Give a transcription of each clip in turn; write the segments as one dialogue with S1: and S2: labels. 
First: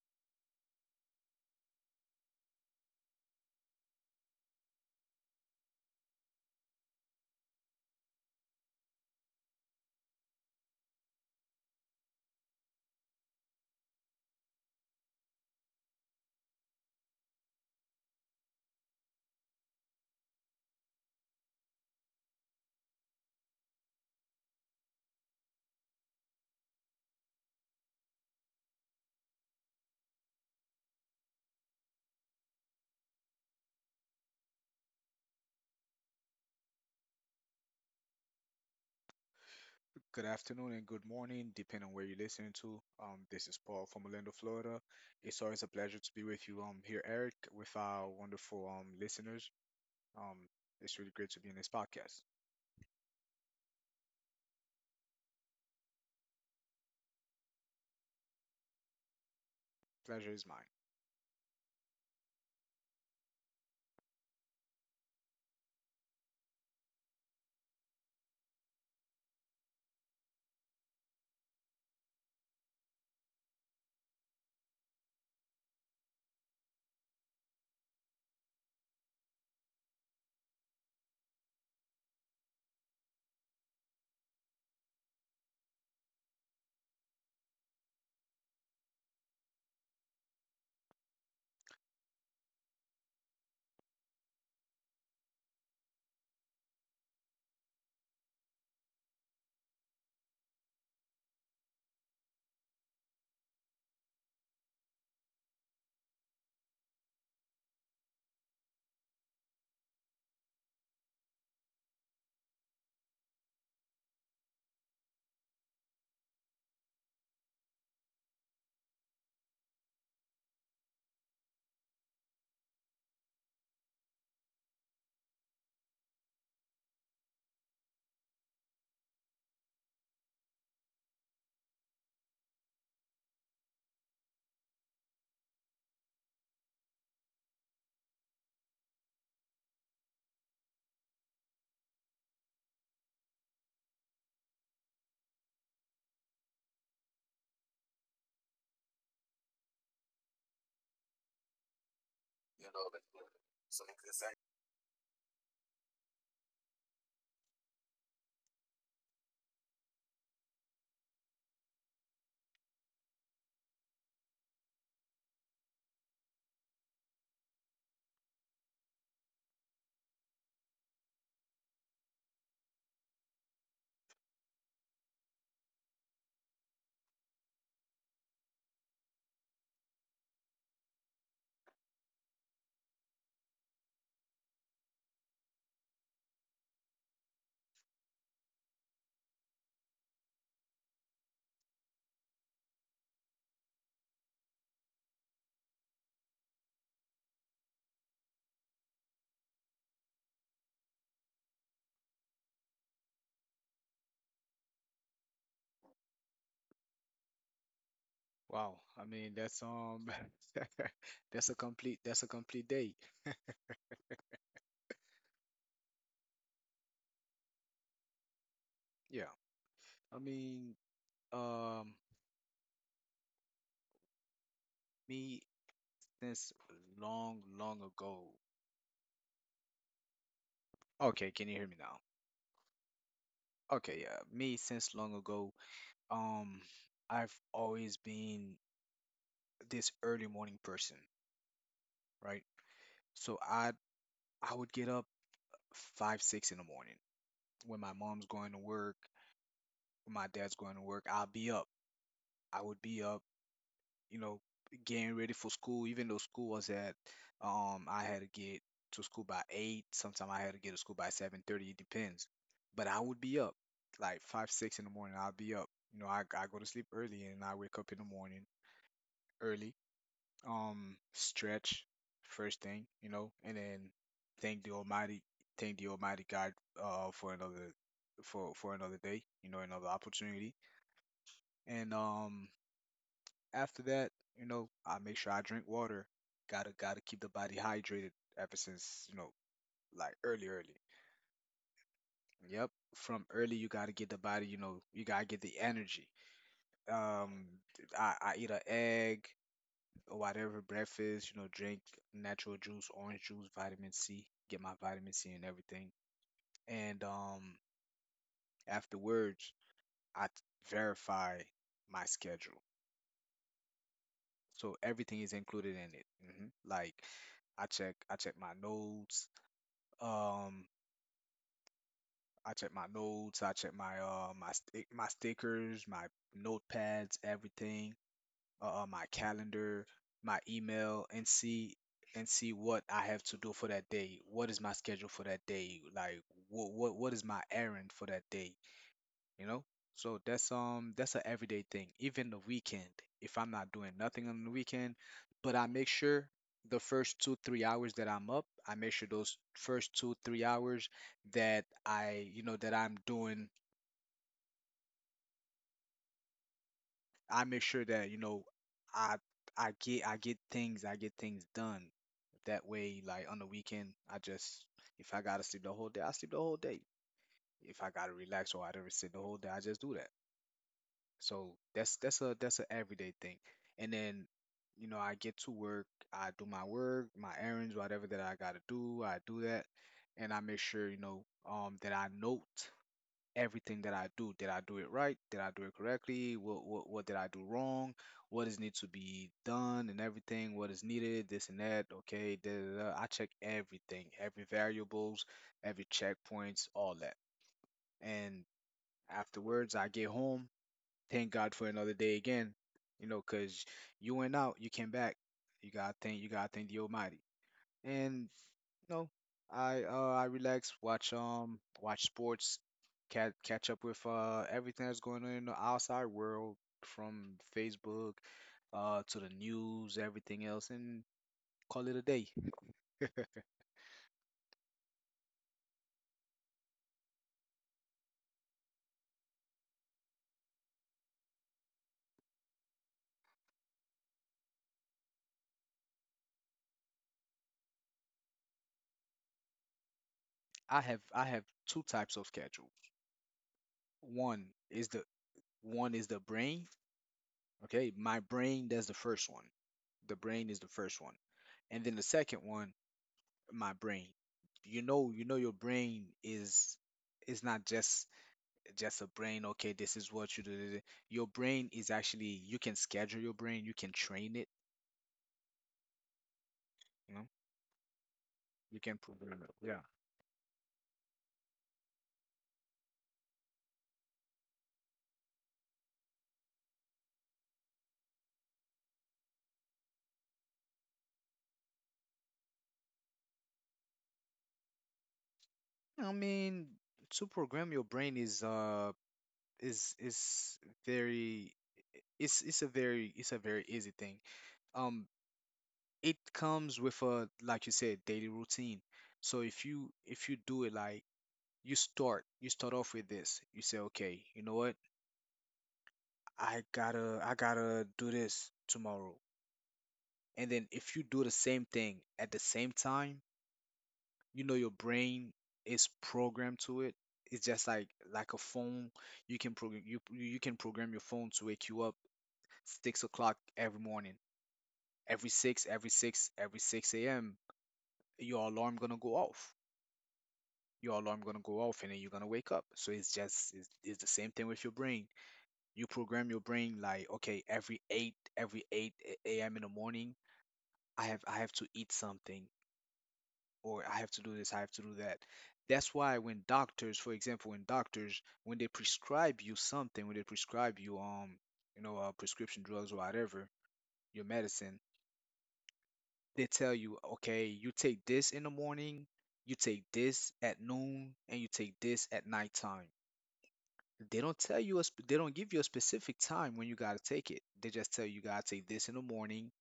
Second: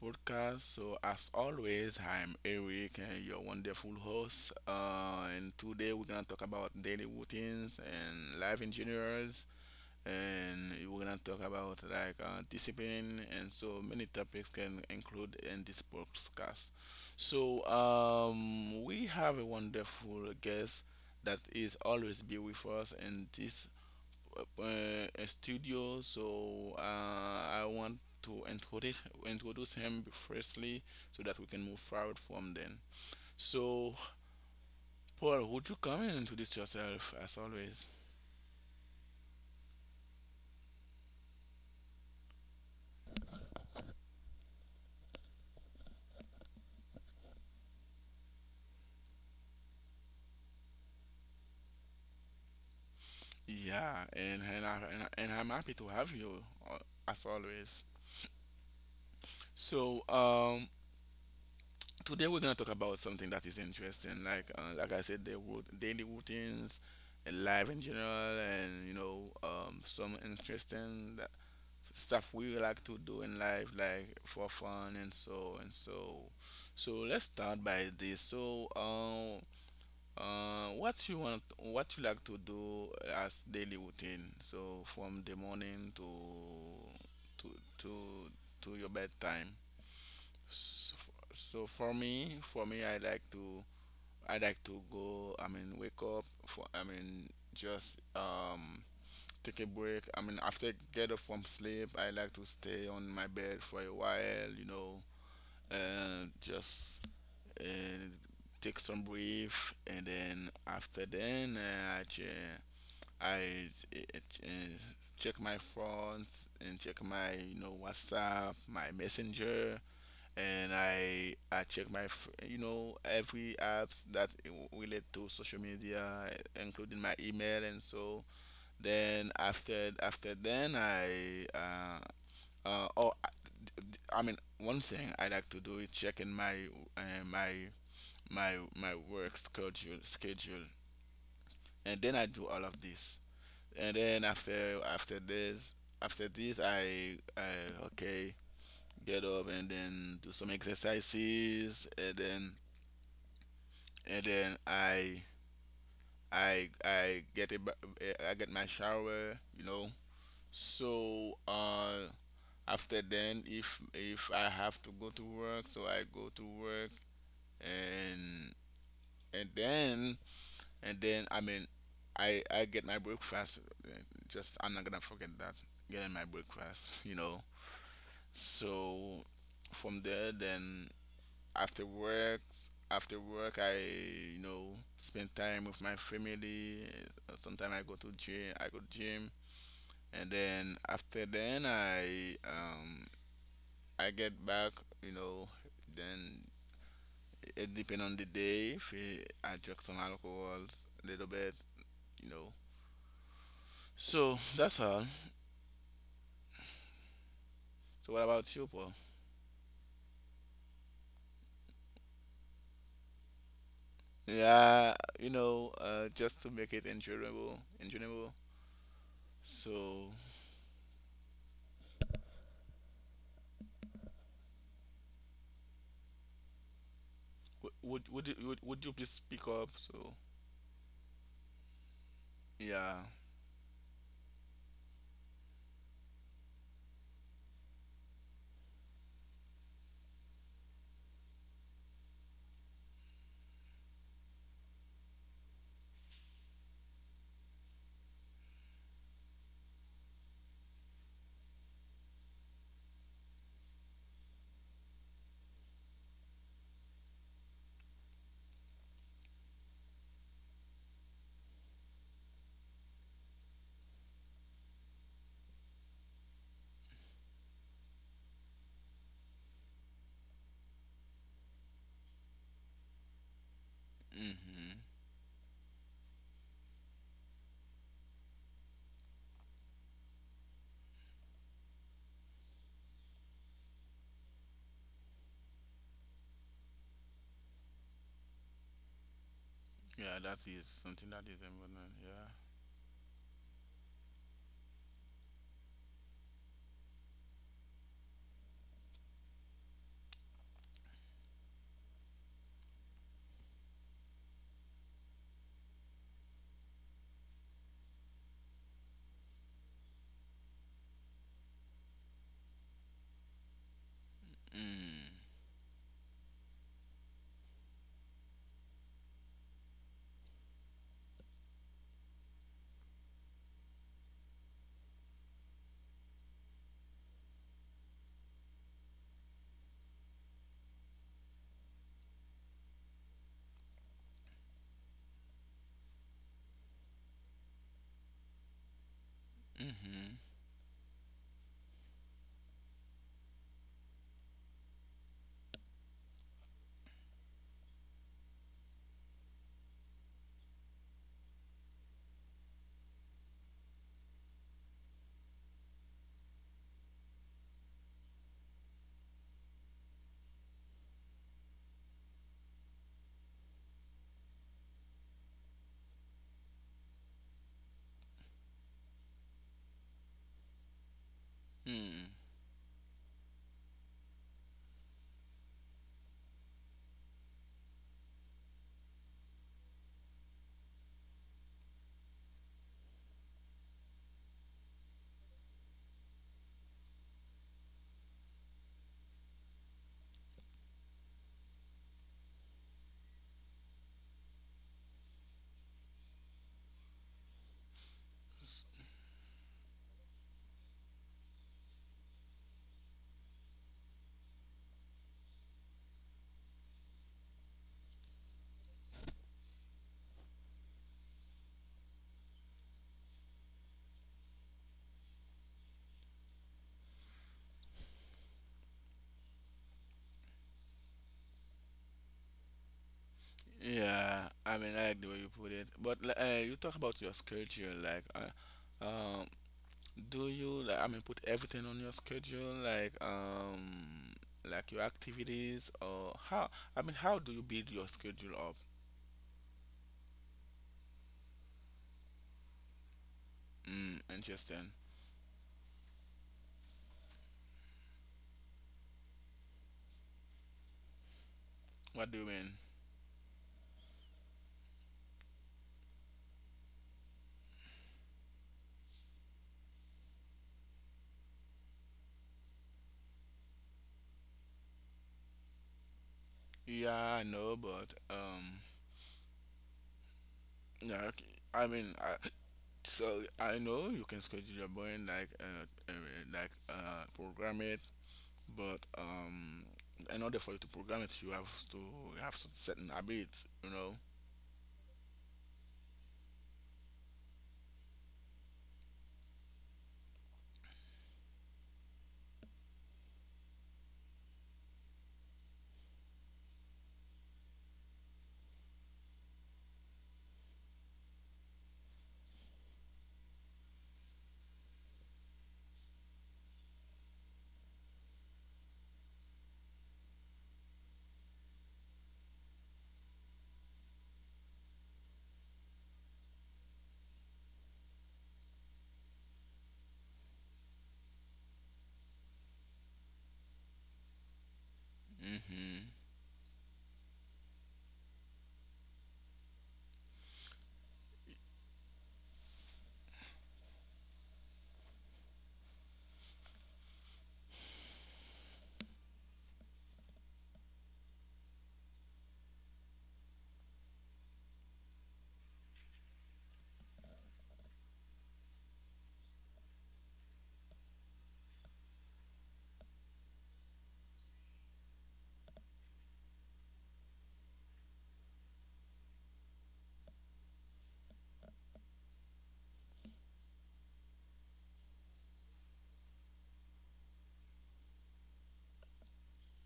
S1: podcast. So, as always, I'm Eric, your wonderful host. And today we're gonna talk about daily routines and life engineers, and we're gonna talk about like discipline and so many topics can include in this podcast. So, we have a wonderful guest that is always be with us in this uh, a studio, so I want to introduce him firstly, so that we can move forward from then. So, Paul, would you come and introduce yourself as always?
S2: Good afternoon and good morning, depending on where you're listening to. This is Paul from Orlando, Florida. It's always a pleasure to be with you here, Eric, with our wonderful listeners. Um, it's really great to be in this podcast.
S1: Yeah, and I'm happy to have you uh, as always. So,
S2: Pleasure is mine.
S1: today we're gonna talk about something that is interesting, like I said, daily routines, and life in general, and some interesting stuff we like to do in life, like for fun and so and so. So let's start by this. So, what you want, what you like to do as daily routine? So from the morning to to to your bedtime. So, so for me, I like to wake up. For I mean, just take a break. I mean, after I get up from sleep, I like to stay on my bed for a while, you know, and just uh, take some breath. And then after then, I, che- I uh, uh, check my phones and check my, you know, WhatsApp, my Messenger. And I check my, you know, every apps that relate to social media, including my email and so then after then uh oh I, I mean one thing I like to do is checking my uh, my my work schedule, and then I do all of this and then after this I get up and then do some exercises and then and then I I get I get my shower, you know. So after then, if I have to go to work, so I go to work, and and then and then I mean I get my breakfast. Uh, just I'm not gonna forget that, getting my breakfast, you know. So from there then, after work after work I, you know, spend time with my family. Sometimes I go to gym I go gym, and then after then I get back, you know, then it depend on the day. If it, I drink some alcohols a little bit, you know. So that's all. So what about you,
S2: Wow,
S1: Paul?
S2: I mean that's that's a complete day.
S1: Yeah, you know, just to make it enjoyable, enjoyable.
S2: Yeah.
S1: So
S2: I mean, um, me since long, long ago.
S1: would you please speak up? So
S2: Okay, can you hear me now?
S1: yeah,
S2: Okay, yeah, me since long ago. Um, I've always been this early morning person, right? So I would get up five, six in the morning when my mom's going to work, when my dad's going to work. I'll be up. I would be up, you know, getting ready for school. Even though school was at, I had to get to school by eight. Sometimes I had to get to school by 7:30. It depends. But I would be up like five, six in the morning. I'll be up. You know, I go to sleep early and I wake up in the morning early, stretch first thing, you know, and then thank the
S1: mm-hmm.
S2: Almighty thank the Almighty God for another, for another day, you know, another opportunity. And after that, you know, I make sure I drink water. Gotta keep the body hydrated ever since, you know, like,
S1: Yeah, that
S2: early,
S1: is
S2: early.
S1: something that is important. Yeah.
S2: Yep. From early you gotta get the body, you know, you gotta get the energy. Um I eat an egg, whatever breakfast, you know, drink natural juice, orange juice, vitamin C, get my vitamin C and everything. And afterwards, I t- verify my schedule. So
S1: Mm.
S2: everything is included in it. Like I check my notes. Um, I check my notes. I check my my stickers, my notepads, everything. My calendar, my email, and see what I have to do for that day. What is my schedule for that day? Like what is my errand for that day? You know?
S1: Mm-hmm.
S2: So that's an everyday thing. Even the weekend, if I'm not doing nothing on the weekend, but I make sure the first two, 3 hours that I'm up, I make sure those first two, 3 hours that I'm doing. I make sure that I I get things done. That way, like on the weekend, I just, if I gotta sleep the whole day, I sleep the whole day. If I gotta relax or I don't sit the whole day, I just do that. So
S1: Mm.
S2: that's an everyday thing. And then you know I get to work, I do my work, my errands, whatever that I gotta do, I do that, and I make sure you know that I note everything that I do. Did I do it right? Did I do it correctly? What did I do wrong? What is need to be done and everything? What is needed? This and that. Okay, da, da, da. I check everything, every variables, every checkpoints, all that. And afterwards, I get home. Thank God for another day again. You know, cause you went out, you came back. You gotta thank the Almighty. And no, I relax, watch watch sports, catch up with everything that's going on in the outside world, from Facebook to the news, everything else, and call it a day.
S1: Yeah, I mean, I like the way you put it. But you talk about your schedule, like, do you, like, I mean, put everything on your schedule, like your activities, or how? I mean, how do you build your schedule up?
S2: I have two types of schedule.
S1: Mm,
S2: One
S1: interesting.
S2: is the One is the brain. Okay, my brain, that's the first one. The brain is the first one. And then the
S1: What do you
S2: second
S1: mean?
S2: one, my brain. You know your brain is not just just a brain. Okay, this is what you do. Your brain is actually, you can schedule your brain, you can train it,
S1: Yeah,
S2: you
S1: I
S2: know,
S1: know, but
S2: you can program it. Yeah.
S1: yeah, okay. I mean, I, so I know you can schedule your brain like program it, but in order for you to program it, you have to set an habit, you know.
S2: I mean, to program your brain is very, it's a very it's a very easy thing. Um, it comes with a, like you said, daily routine. So if you, if you do it like, you start, you start off with this, you say okay, you know what? I gotta do this tomorrow. And then if you do the same thing at the same time, you know your brain is programmed to it. It's just Like a phone. You can program, you can program your phone to wake you up 6 o'clock every morning.
S1: Hmm.
S2: Every six a.m. your alarm gonna go off. Your alarm gonna go off, and then you're gonna wake up. So it's the same thing with your brain. You program your brain like okay, every eight a.m. in the morning, I have to eat something, or I have to do this, I have to do that. That's why when doctors, for example, when they prescribe you something, when they prescribe you, you know, prescription drugs or whatever, your medicine, they tell you, okay, you take this in the morning, you take this at noon, and you take this at nighttime. They don't tell you they don't give you a specific time when you gotta take it. They just tell you you gotta take this in the morning,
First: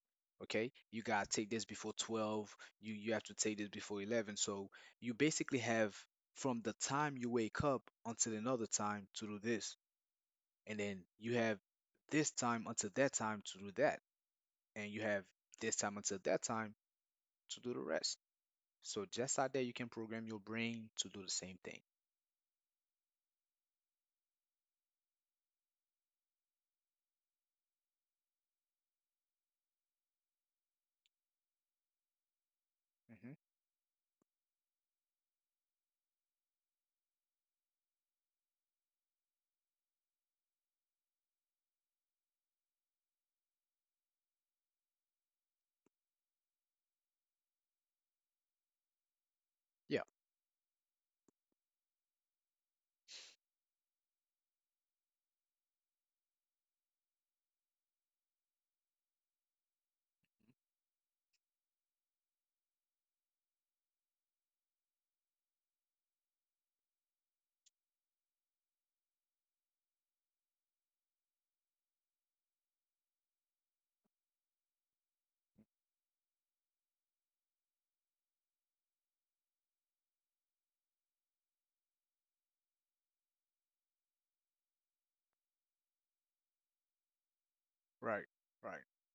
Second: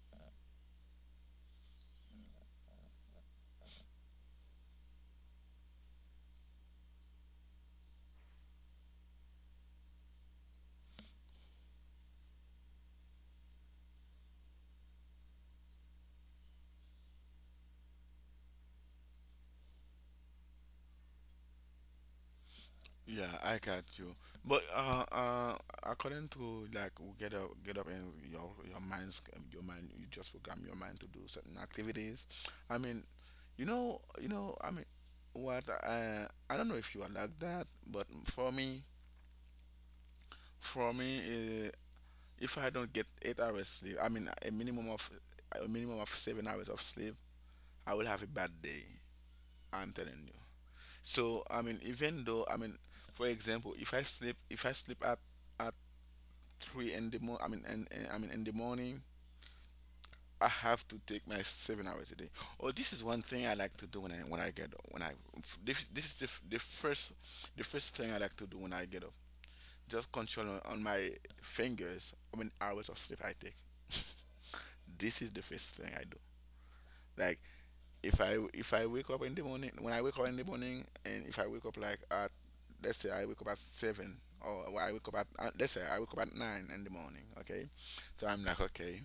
S2: okay? You gotta take this before 12. You have to take this before 11. So you basically have from the time you wake up until another time to do this, and then you have this time until that time to do that, and you have this time until that time to do the rest. So just out there, you can program your brain to do the same thing.
S1: Yeah, I got you. But according to like we get up and your mind, you just program your mind to do certain activities. i mean
S2: hmm
S1: you know you know i mean what I don't know if you are like that, but for me, if I don't get 8 hours sleep, I mean a minimum of 7 hours of sleep, I will have a bad day. I'm
S2: Yeah,
S1: telling you. So I mean, even though I mean, for example, if I sleep at at three in the morning, I mean, I mean in the morning, I have to take my 7 hours a day. Oh, this is one thing I like to do when I get up. When I This is the first thing I like to do when I get up. Just control on my fingers. I mean, hours of sleep I take. This is the first thing I do. Like if I wake up in the morning, when I wake up in the morning, and if I wake up like at, let's say I wake up at seven, or I wake up at let's say I wake up at nine in the morning. Okay,
S2: right,
S1: so I'm like,
S2: right.
S1: okay,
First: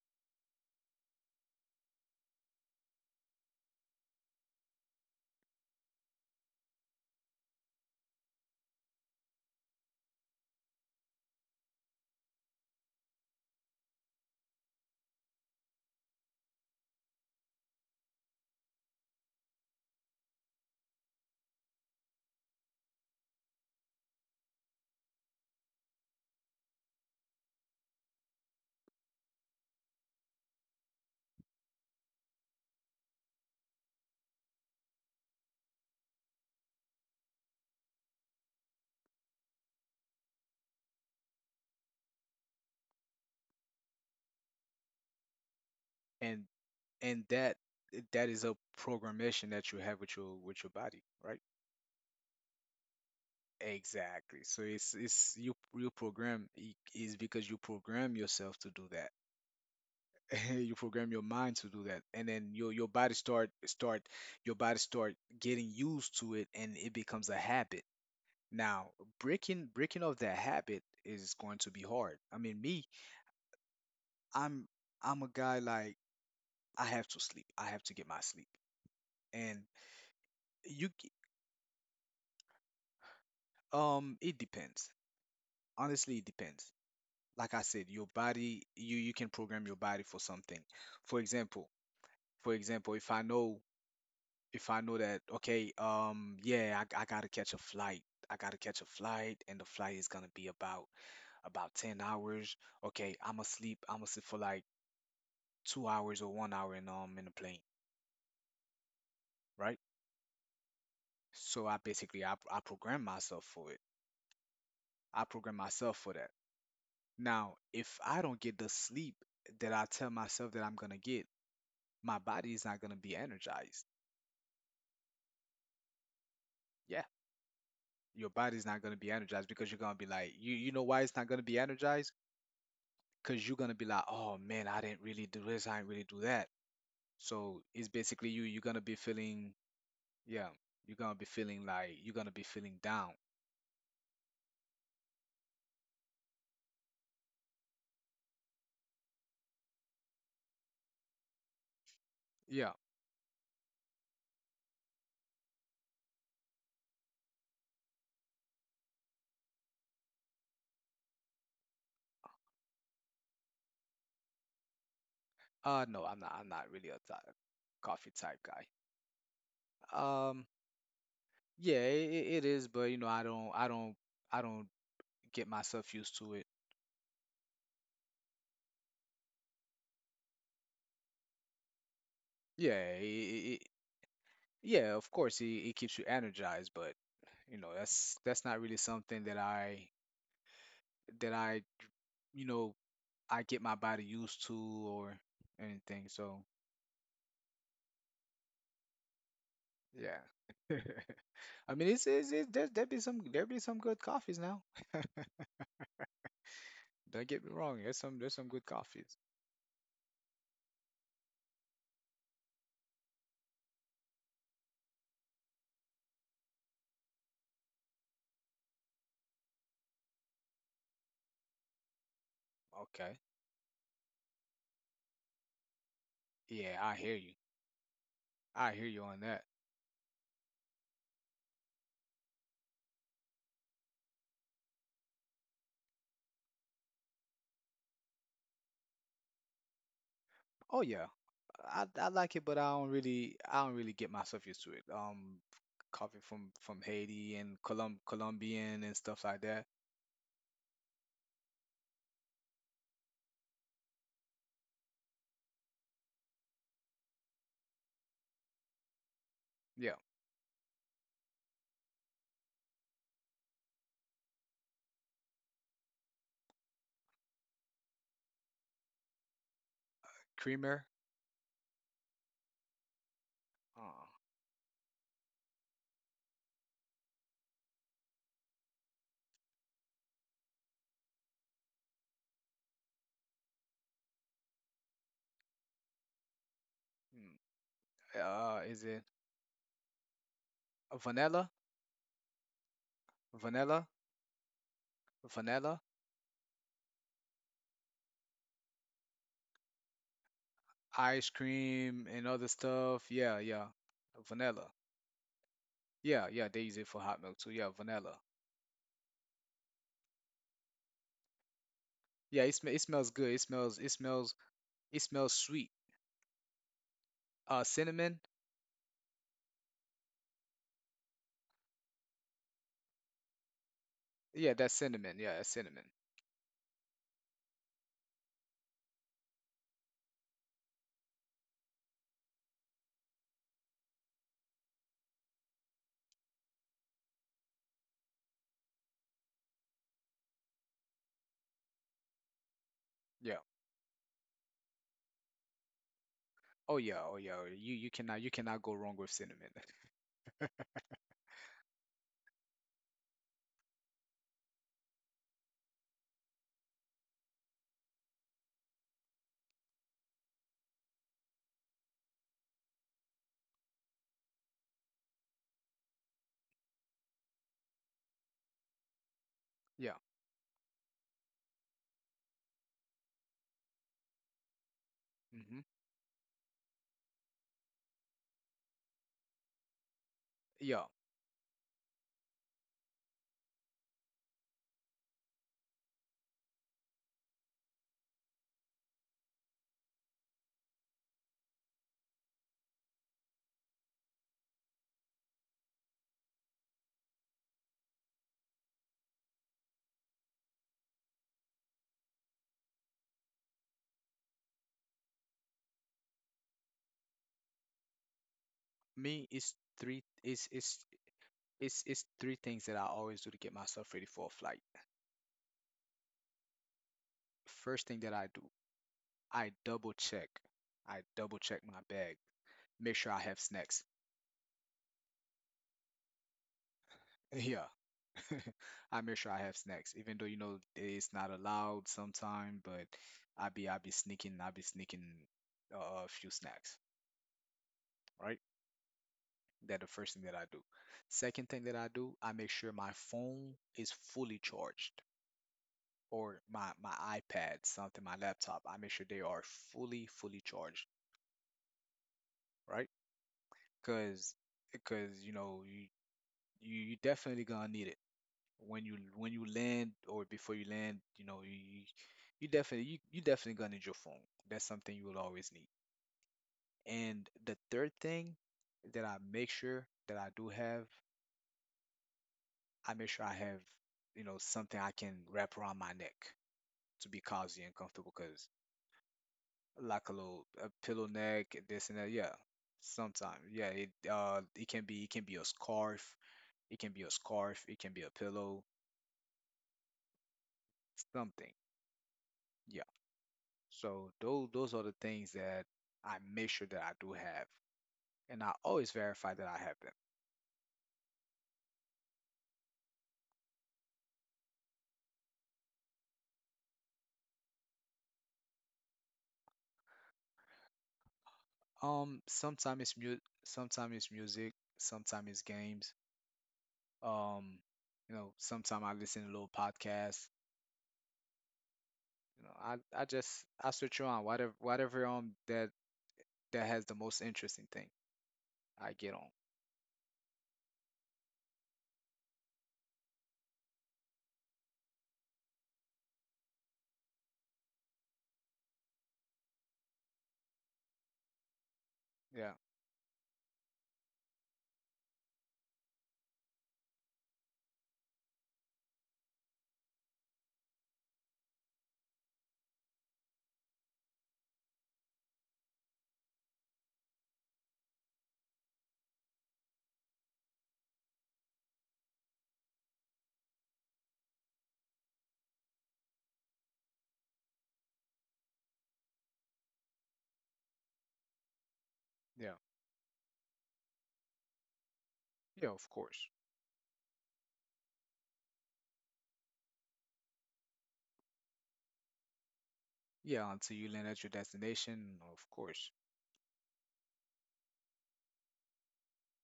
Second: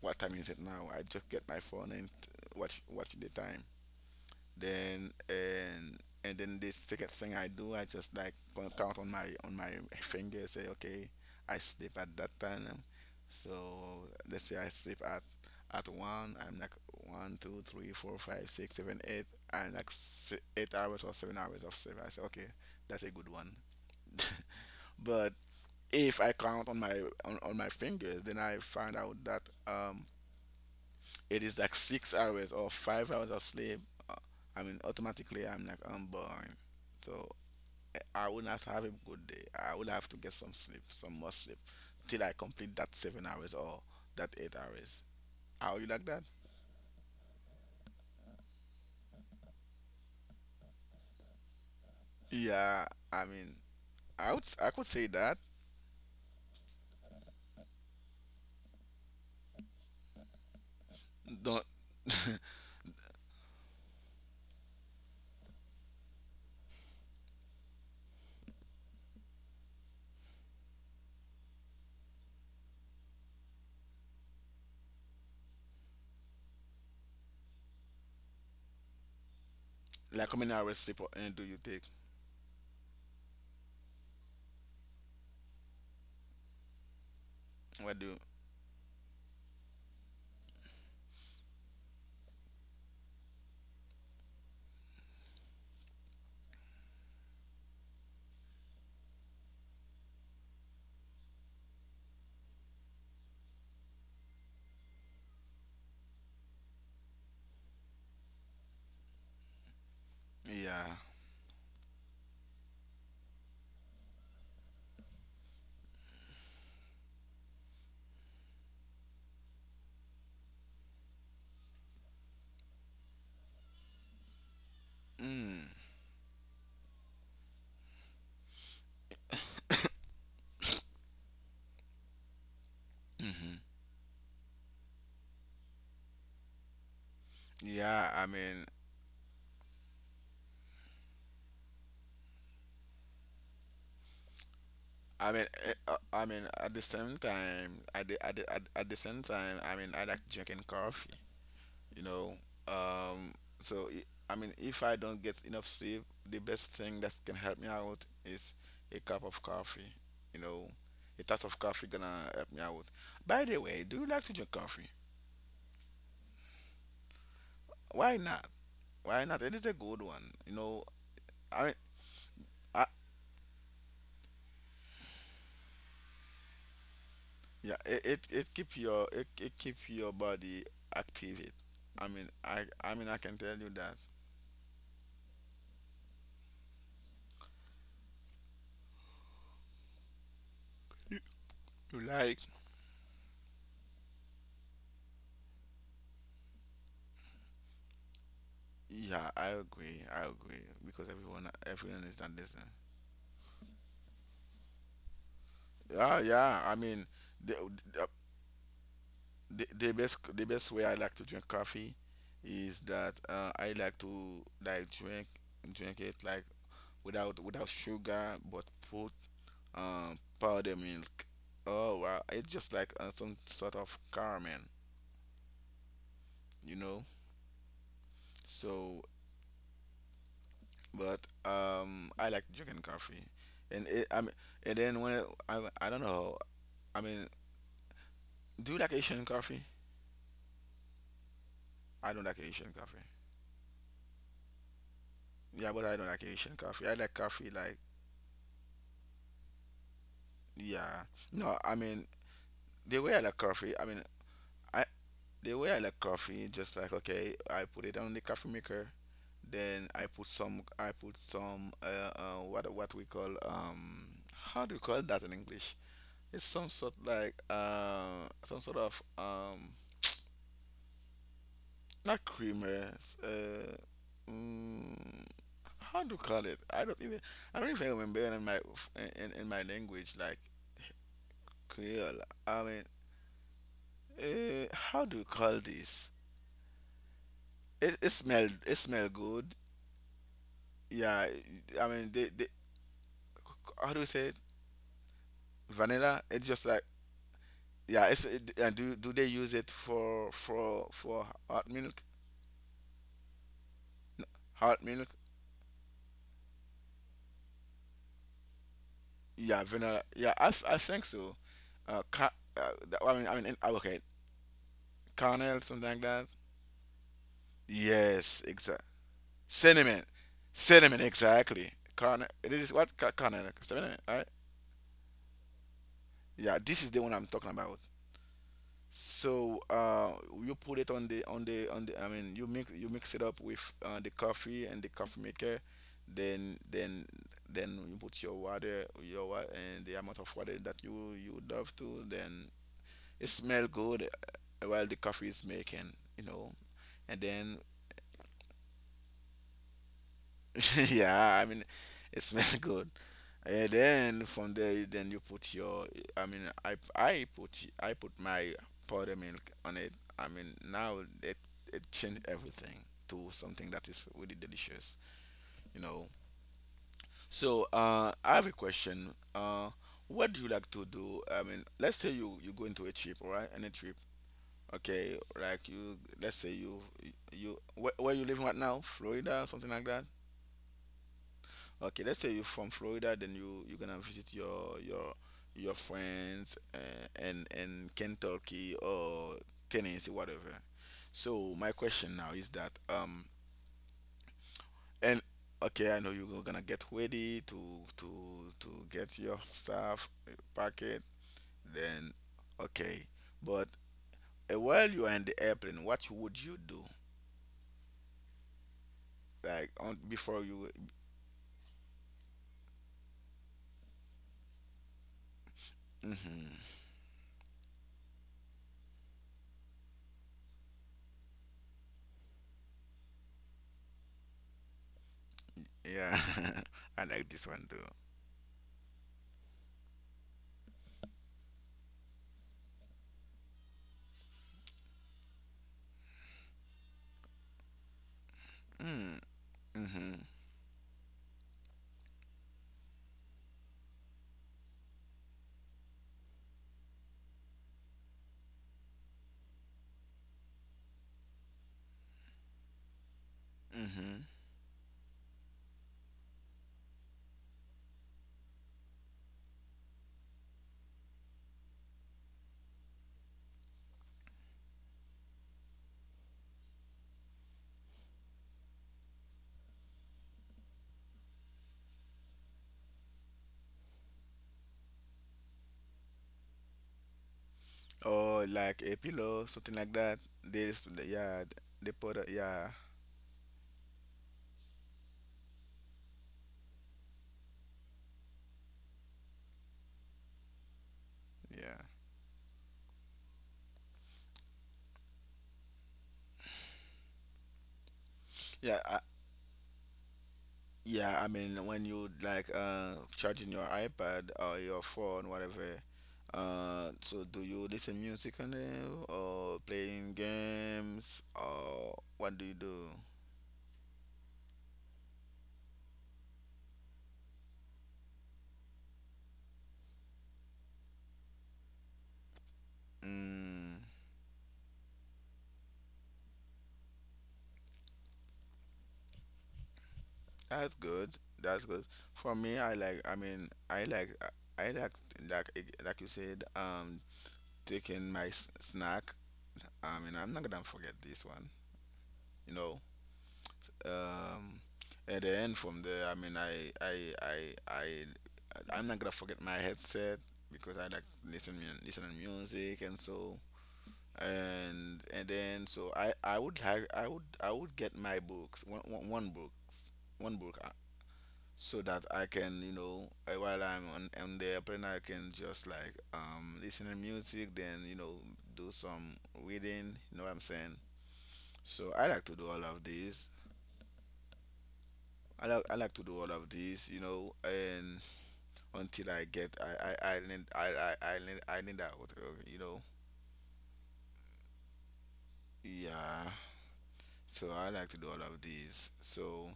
S1: what time is it now? I just get my phone and watch the time. Then and then the second thing I do, I just like going count on my finger, say okay, I sleep at that time. So let's say I sleep at one, I'm like one, two, three, four, five, six, seven, eight, four, five, six, seven, eight. I'm like 8 hours or 7 hours of sleep. I say okay, that's a good one. But if I count on on my fingers, then I find out that it is like 6 hours or 5 hours of sleep, uh, I mean, automatically I'm like, I'm boring. So I will not have a good day. I will have to get some sleep, some more sleep, till I complete that 7 hours or that 8 hours. Are you like that?
S2: and and that, that is a programmation that you have with your, with your body, right?
S1: Yeah, I mean,
S2: Exactly, so
S1: I could
S2: it's
S1: say that.
S2: it's you, you program, is because you program yourself to do that. You program your mind
S1: Don't
S2: to do that, and then your body start start your body start getting used to it, and it becomes a habit. Now, breaking off that habit is going to be hard. I mean, me, i'm I'm a guy like, I have to get my sleep, and
S1: like how many hours
S2: you
S1: sleep or, do you take?
S2: It depends. Honestly, it depends. Like I said,
S1: What do?
S2: your body, you can program your body for something. For example, if I know, if I know that okay, yeah, I gotta catch a flight. I gotta catch a flight, and the flight is gonna be about 10 hours. Okay, I'm asleep for like 2 hours or 1 hour in the plane, right?
S1: Yeah.
S2: So I basically I program myself for it. I program myself for that. Now, if I don't get the sleep that I tell myself that I'm gonna get, my body is not gonna be energized.
S1: Mm.
S2: Yeah, your body's not gonna be energized because you're gonna be like, you know why it's not gonna be energized? Because
S1: Hmm.
S2: you're gonna be like, oh man, I didn't really do this, I didn't really do that. So it's
S1: Yeah, I
S2: basically
S1: mean,
S2: you're gonna be feeling, yeah, you're gonna be feeling like, you're gonna be feeling down.
S1: I mean, at the same time, at the same time, I mean, I like drinking coffee, you know.
S2: Yeah.
S1: Um, so i- I mean, if I don't get enough sleep, the best thing that can help me out is a cup of coffee, you know. A tass of coffee gonna help me out. By the way, do you like to drink coffee?
S2: No, I'm not really a
S1: Why
S2: coffee
S1: not?
S2: type guy.
S1: Why not? It is a good one, you
S2: Um,
S1: know. I mean,
S2: yeah, it is,
S1: I,
S2: but you know, I don't get myself used to it.
S1: yeah, it keep it keep your body active. I mean,
S2: Yeah,
S1: I can tell you
S2: I
S1: that.
S2: yeah, of course, it keeps you energized, but you know, that's not really something that I,
S1: You, like.
S2: you know, I get my body used to or anything. So
S1: Yeah, I agree. I
S2: yeah,
S1: agree because everyone,
S2: I
S1: everyone
S2: mean,
S1: is not
S2: it's
S1: listening.
S2: there, there be some good coffees now.
S1: Yeah, yeah.
S2: Don't
S1: The
S2: get me wrong, there's some, there's some good coffees.
S1: the, the best way I like to drink coffee is that I like to drink it like without sugar, but put powder milk. Oh wow, it's just like
S2: Okay,
S1: some sort of caramel, you
S2: yeah,
S1: know.
S2: I hear you. I hear
S1: So,
S2: you on that.
S1: but I like drinking coffee, and I mean, and then when I don't know, I mean, do you like Asian coffee?
S2: Oh yeah,
S1: I
S2: I
S1: don't like
S2: like it, but
S1: Asian coffee.
S2: I don't really get myself used to it.
S1: Yeah, but I don't like
S2: Coffee
S1: Asian
S2: from
S1: coffee.
S2: from
S1: I like
S2: Haiti
S1: coffee
S2: and
S1: like,
S2: Colum Colombian and stuff like that.
S1: yeah. No, I mean the way I like coffee. I mean, I the way I like coffee, just like okay, I put it on the coffee maker, then
S2: Yeah,
S1: I put some, what we call how do you call that in English? It's some sort like some sort of
S2: creamer.
S1: not creamer, it's,
S2: Uh,
S1: mm, how to call it? I don't even remember in in my language like Creole. I mean, how do you call this? It
S2: is
S1: smell
S2: it
S1: good. Yeah,
S2: vanilla?
S1: I mean they, how do
S2: Vanilla?
S1: you say it?
S2: Vanilla?
S1: Vanilla. It's just like, yeah. It's it, and do do they use it for
S2: Ice
S1: hot milk?
S2: cream and other stuff. Yeah, yeah,
S1: Hot
S2: vanilla.
S1: milk?
S2: Yeah, yeah. They use it for hot milk too. Yeah, vanilla.
S1: Yeah, vanilla. Yeah, I, I think so.
S2: Yeah, it sm it
S1: I
S2: smells
S1: mean
S2: good. It
S1: in,
S2: smells
S1: okay,
S2: it smells it smells
S1: caramel
S2: sweet.
S1: something like that.
S2: Cinnamon.
S1: Yes, exact. Cinnamon, cinnamon, exactly. It is what? Sentiment, right?
S2: Yeah, that's cinnamon. Yeah, that's cinnamon.
S1: Yeah, this is the one I'm talking about. So you put it on the on the on the. I mean, you mix it up with the coffee and the coffee maker. Then then then you put your water, and the amount of water that you would love to. Then it
S2: Yeah.
S1: smell good while the coffee is making, you know.
S2: Oh yeah,
S1: And
S2: oh yeah.
S1: then
S2: You cannot, you cannot go wrong with cinnamon.
S1: yeah, I mean, it smells good. And then from there, then you put your. I mean, I put my powder milk on it. I mean, now it changed everything to something that is really delicious. You know. So I have a question.
S2: Yeah.
S1: What do you like to do? I mean, let's say you you go into a trip, all right? Any trip, okay? Like
S2: hmm
S1: you, let's say you you where you living right now? Florida, something like that.
S2: Yeah.
S1: Okay, let's say you're from Florida, then you're gonna visit your friends, and Kentucky or Tennessee, whatever. So my question now is that, and okay, I know you're gonna get ready to to get your stuff, pack it, then okay. But while you are in the airplane, what would you do?
S2: Me it's
S1: Like on
S2: three
S1: before you,
S2: It's three things that I always do to get myself ready for a flight.
S1: hmm,
S2: First thing that I do, I double check. I double check my bag. Make sure I have snacks.
S1: yeah. I like this one
S2: Yeah.
S1: too.
S2: I make sure I have snacks, even though it's not allowed sometime, but I be sneaking a few snacks, right?
S1: Mm,
S2: That the
S1: hmm,
S2: first thing that I do. Second thing that I do, I make sure my phone is fully charged or my iPad, something, my laptop. I make sure they are fully, fully charged, right?
S1: hmm,
S2: Because because you definitely gonna need it when you land or before you land. You definitely gonna need your phone. That's something you will always need. And the third thing that I make sure that I do have, I make sure I have, something I can wrap around my neck to be cozy and comfortable.
S1: or
S2: Because
S1: like a pillow, something like that.
S2: like a little a
S1: This,
S2: pillow
S1: yeah,
S2: neck,
S1: they
S2: this and
S1: put, a,
S2: that. Yeah,
S1: yeah,
S2: sometimes. Yeah, it can be a scarf. It can be a scarf. It can be a pillow. Something.
S1: yeah,
S2: Yeah. So those are the things that I make sure that I do have, and I
S1: yeah, I,
S2: always verify that I have them.
S1: yeah. I mean, when you, like, charging your iPad or your phone, whatever. So do you listen music on it or playing games or what
S2: Um,
S1: do you do?
S2: sometimes it's mu Sometimes it's music, sometimes it's games. Um, sometimes I listen to little podcasts. You know, I I just
S1: Mm.
S2: I switch on whatever that that has the most interesting thing I get on.
S1: That's good. That's good. For me, I like. I mean, I like. I like, like you said. Taking my snack, I mean, I'm not gonna forget this one. You
S2: Yeah,
S1: know, um, at the end from there, I mean, I, I'm not gonna forget my headset because I like listen listening music and so, and then, so I would have, I would, I would get my books, one books, one book, so that I can, while I'm on the airplane, I can just like, listen to music, then, do some reading, you know what I'm saying. So I like to do all
S2: yeah,
S1: of this. I like I
S2: yeah.
S1: like
S2: Of
S1: to do all
S2: course.
S1: of this, you know, and until I get, I learn, I learn, I learn that, what, you know.
S2: Yeah, until you land at your destination, of course.
S1: Yeah. So I like to do all of these. So,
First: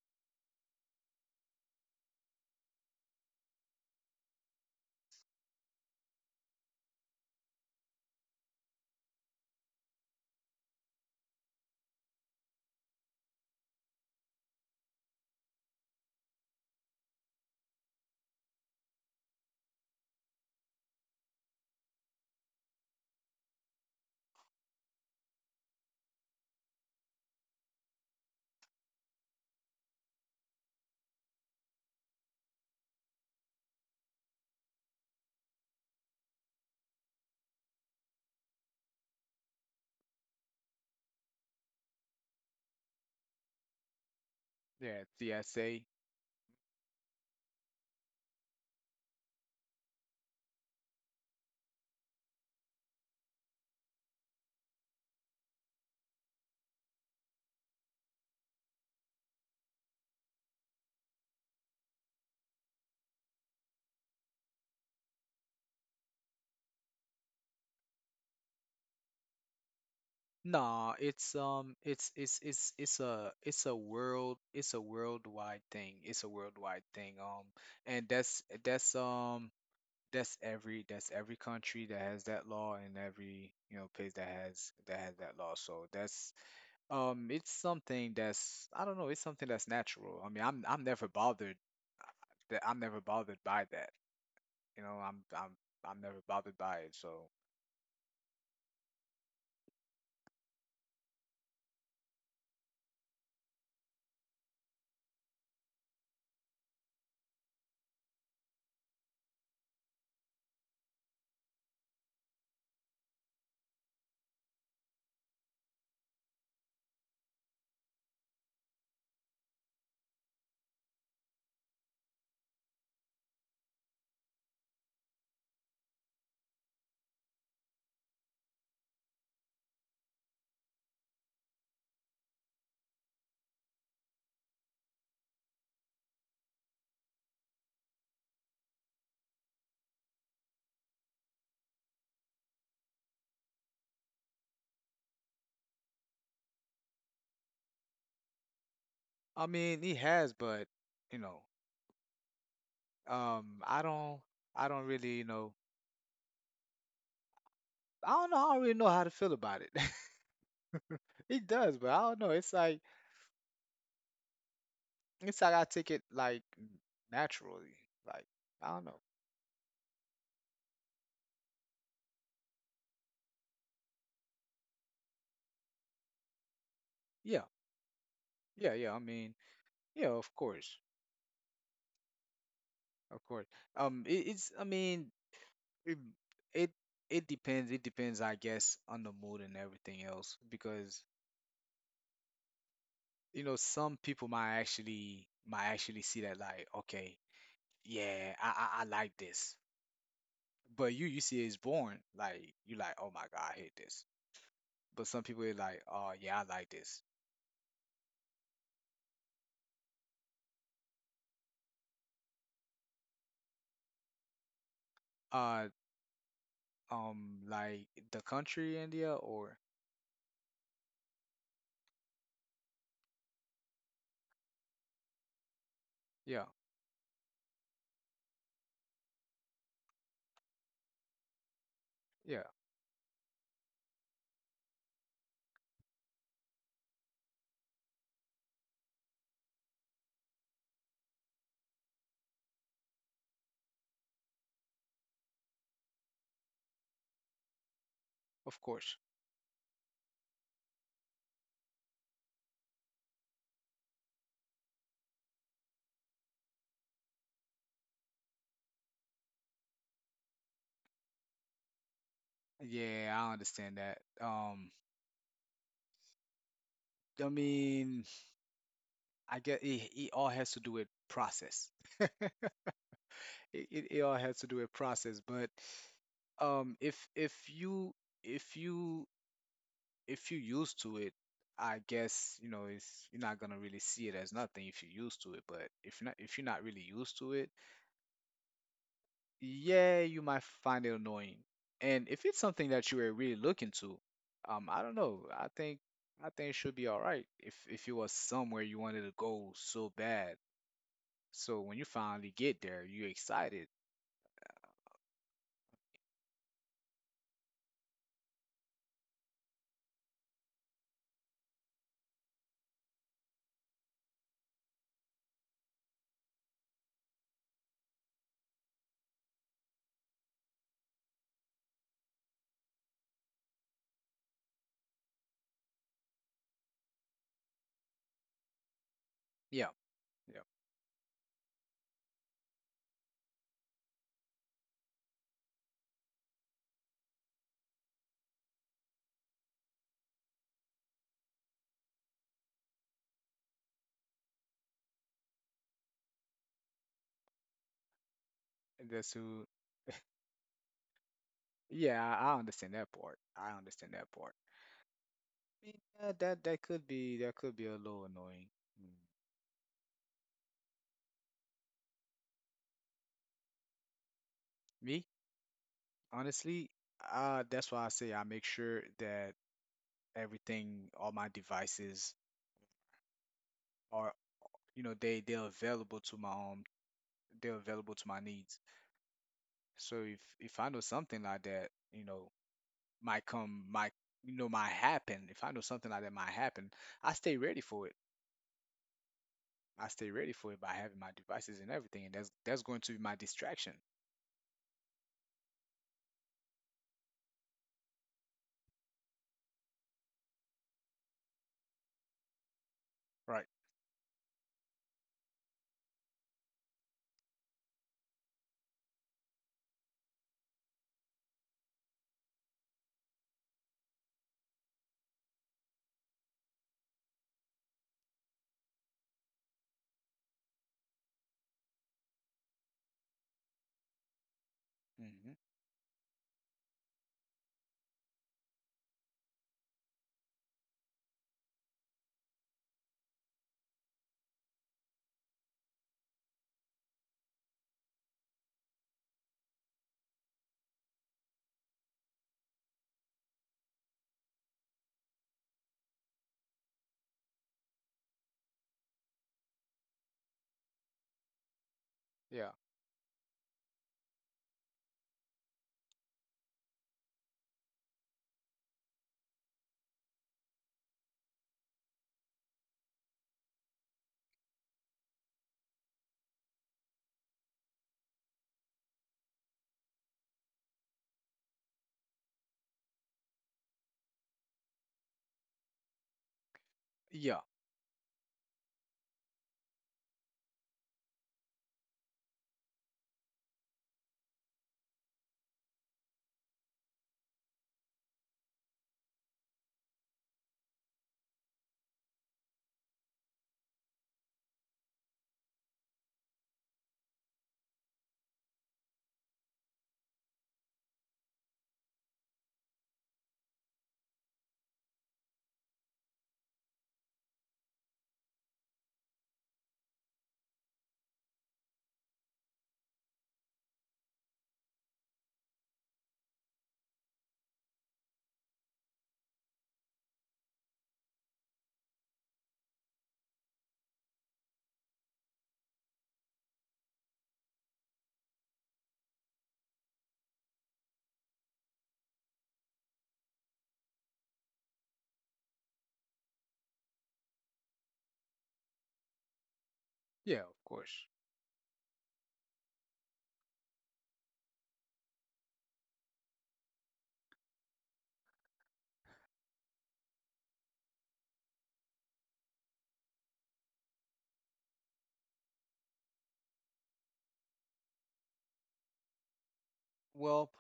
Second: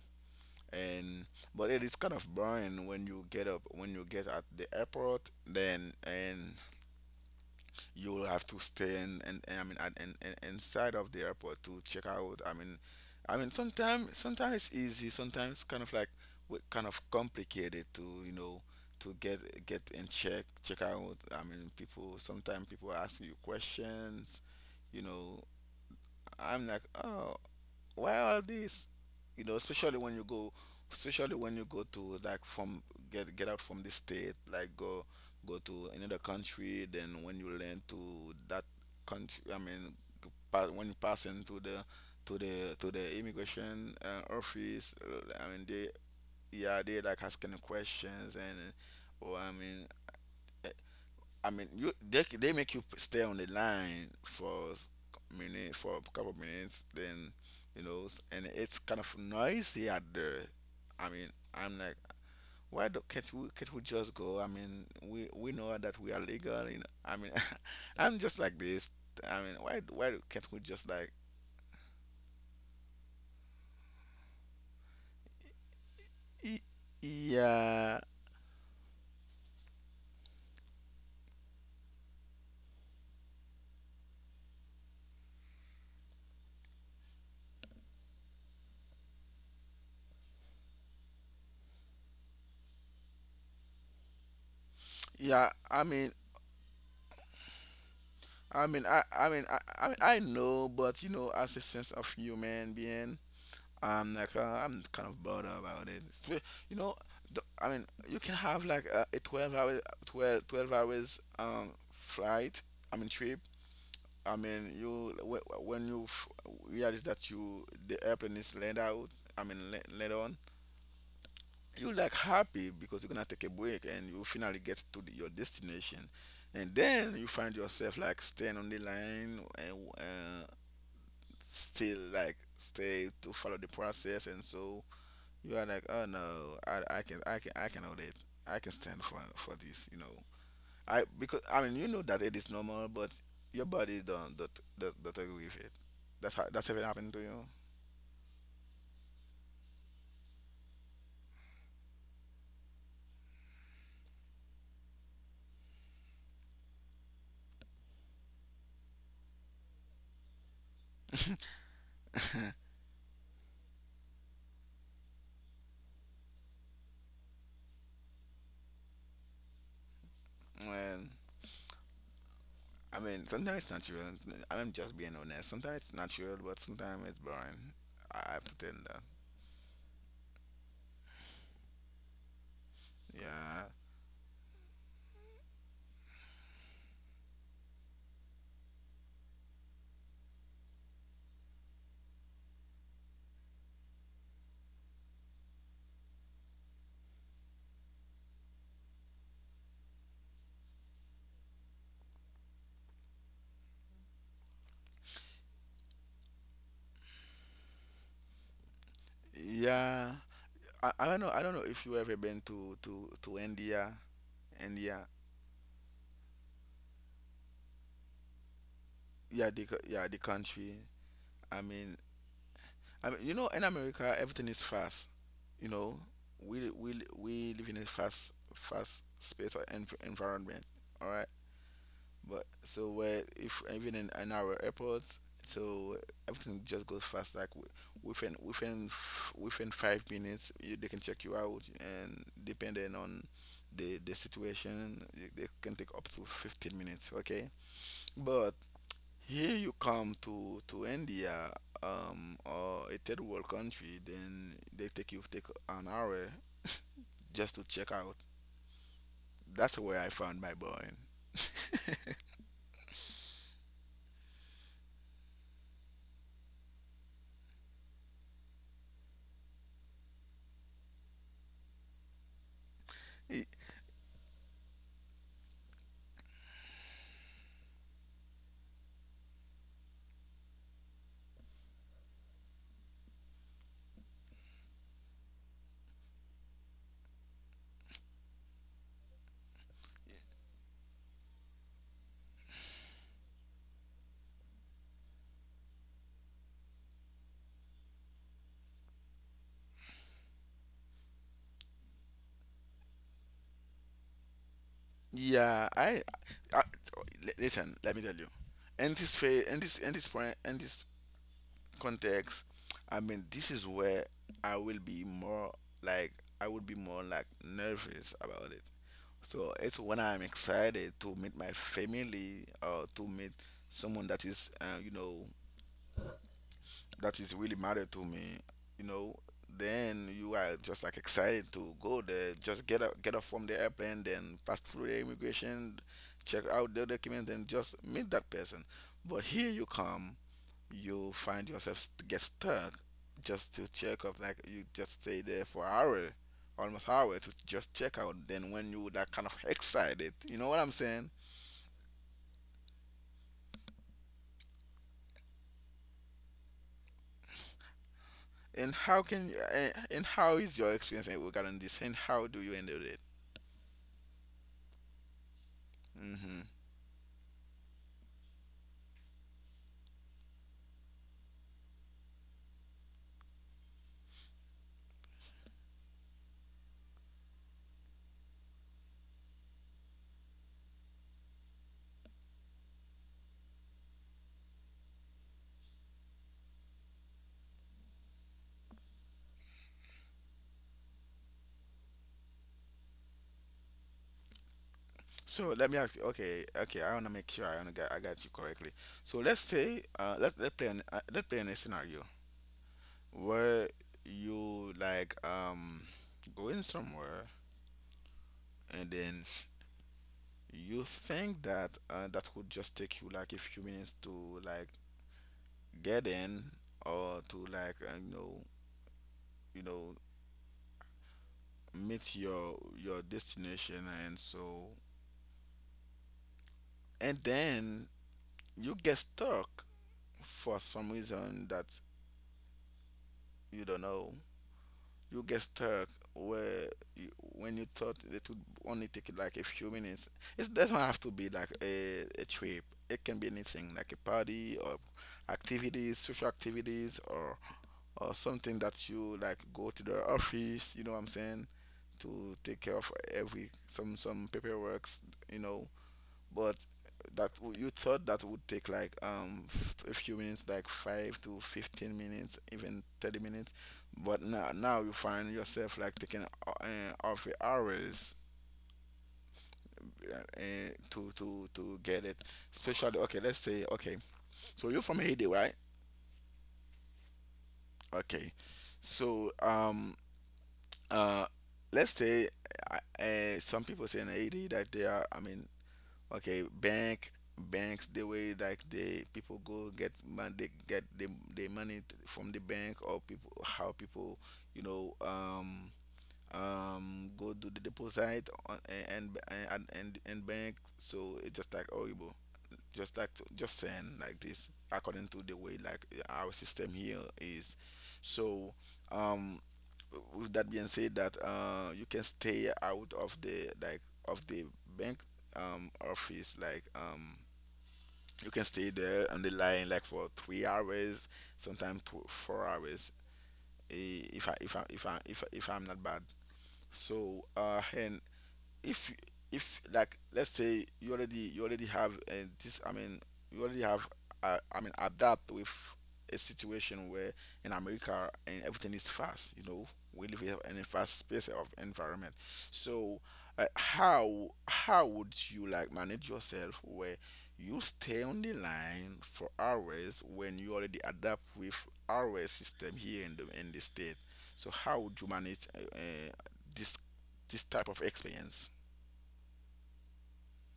S1: and but it is kind of boring when you get up, when you get at the airport, then, and you will have to stay in, and, I mean, at, inside of the airport to check out. I mean, I mean, sometimes it's easy, sometimes kind of like, kind of complicated to, you know, to get in, check out. I mean, people sometimes people ask you questions. You know, I'm like, oh, why all this? You know, especially when you go, to, like, from get out from the state, like go to another country. Then when you learn to that country, I mean, when you pass into the, to the immigration office,
S2: Yeah, the
S1: I mean,
S2: essay.
S1: they, yeah, they like asking questions and. Well, I mean, you, they make you stay on the line for s- minute for a couple of minutes, then, you know, and it's kind of noisy out there. I mean, I'm like, why do, can't we just go? I mean, we know that we are legal. You know, I mean, I'm just like this. I mean, why can't we just
S2: Nah,
S1: like,
S2: it's a world it's a worldwide thing. It's a
S1: "Y-
S2: worldwide thing.
S1: yeah,
S2: And that's every country that has that law and every you know place that has that has that law. So that's it's something that's I don't know, it's something that's natural. I mean, I'm never bothered that I'm never bothered by that. You know,
S1: yeah? I
S2: I'm never
S1: mean.
S2: bothered by it. So
S1: I mean, I mean, I know, but you know, as a sense of human being, I'm like, I'm kind of bored about it. It's you know, the, I mean, you can have like, a 12 hour, twelve hours, flight. I mean, trip. I mean, you, when you, realize that you, the airplane is land out. I mean, land on. You like happy because you're gonna take a break and you finally get to the, your destination, and then you find yourself like staying on the line, and, still like stay to follow the process, and so you are like, oh no, I can hold it. I can stand for this. You know, I, because, I mean, you know that it is normal, but your body don't agree with it. That's how, that's ever happened to you.
S2: I mean, he has, but you know, um, I don't I don't really you know I don't really know how to feel about it. he does, but I don't know. It's like I take it like n- naturally. Like I don't know.
S1: Well, I mean, sometimes it's natural. I'm just being honest. Sometimes it's natural, but sometimes it's
S2: Yeah,
S1: boring. I have to
S2: yeah, yeah.
S1: tell
S2: I
S1: that.
S2: mean, yeah, of course, of course.
S1: Yeah,
S2: It, it's I mean, It it it depends. It depends, I guess, on the mood and everything else. Because some people might actually see that like, okay, yeah, I like this. But you see it's born. Like you like, oh my God, I hate this. But some people are like, oh yeah, I like this.
S1: yeah. I don't know. I don't know if you ever been to to India, India.
S2: Uh like the country India or
S1: Yeah, the yeah, the country. I mean, you know, in America, everything is fast. You know,
S2: yeah,
S1: we live in a fast space or environment. All right,
S2: yeah,
S1: but so where, if even in, our airports, so everything just goes fast. Like within 5 minutes, you, they can check you out, and depending on the situation, they can take up to 15 minutes. Okay,
S2: of
S1: but
S2: course.
S1: here you come to India, or a third world country, then they take, you take an hour just to check out. That's where I found my boy.
S2: Yeah, I understand that. Um, I mean, I guess it it all has to do with process. it,
S1: Y-
S2: it, it all has to do with process, but um, if you if you used to it, I guess it's you're not gonna really see it as nothing if you're used to it. But if not, if you're not really used to it, yeah, you might find it annoying. And if it's something that you were really looking to, um, I don't know, I think it should be all right. If it was somewhere you wanted to go so bad, so when you finally get there you're excited.
S1: Yeah, I- listen. Let me tell you, in this phase, in this point, in this context, I mean, this is where I will be more like, I would be more like nervous about it. So it's when I'm excited to meet my family or to meet someone that is, you know, that is really matter to me. You know,
S2: Yeah,
S1: then
S2: yeah.
S1: you are just like excited to go there. Just get up from the airplane, then pass through the immigration, check out the document, then just meet that person. But here you come, you find yourself, get stuck just to check up, like you just stay there for hour, almost hour to just check out, then, when
S2: And
S1: you,
S2: that's
S1: that kind of
S2: who.
S1: excited, you know what I'm saying.
S2: Yeah, I understand that part. I understand that part. I mean, yeah, that that could be, that could be a little annoying.
S1: And
S2: Mm.
S1: how can you, and how is your experience, regarding this, and how do you handle it?
S2: Me,
S1: hmm
S2: honestly, that's why I say I make sure that everything, all my devices are, they they're available to my home. They're available to my needs. So if I know something like that, might come, might, might happen. If I know something like that might happen, I stay ready for it. I stay ready for it by having my devices and everything, and that's going to be my distraction,
S1: so let me ask you. Okay, I want to make sure. I wanna get, I got you correctly. So let's say, let, let play an, let play in a scenario
S2: right?
S1: where you, like, going somewhere, and then you think that, that would just take you like a few minutes to, like, get in, or to like, you know meet your destination and so,
S2: hmm
S1: and then you get stuck for some reason that you don't know. You get stuck where you, when you thought it would only take like a few minutes. It doesn't have to be like, a trip. It can be anything like a party or activities, social activities, or something that you, like, go to the office. You know what I'm saying? To
S2: Yeah,
S1: take care of every, some paperwork. You know, but that, you thought that would take like, a few minutes, like 5 to 15 minutes, even 30 minutes, but now you find yourself like taking, off your hours, to to get it. Especially, okay, let's say, okay, so you're from Haiti, right?
S2: yeah,
S1: Okay, so, uh let's say, some people say in Haiti that they are, I mean, okay, banks, the way like they, people go get man, they get the money, from the bank, or people, how people, you know, go do the deposit on, and, and bank, so it's just like horrible, just like just saying like this, according to the way like our system here is. So, um with that being said, that, you can stay out of the, like, of the bank, office, like, you can stay there on the line like for 3 hours, sometimes 2 4 hours, if I, if I'm not bad. So, and, if, like let's say you already, have, this, I mean, you already have, I mean, adapt with a situation where, in America and everything is fast, you know, we
S2: yeah,
S1: live in
S2: of
S1: a fast
S2: course.
S1: space of environment. So, how would you like manage yourself where you stay on the line for hours when you already adapt with our system here in the state? So how would you manage, this, type of experience?
S2: Well,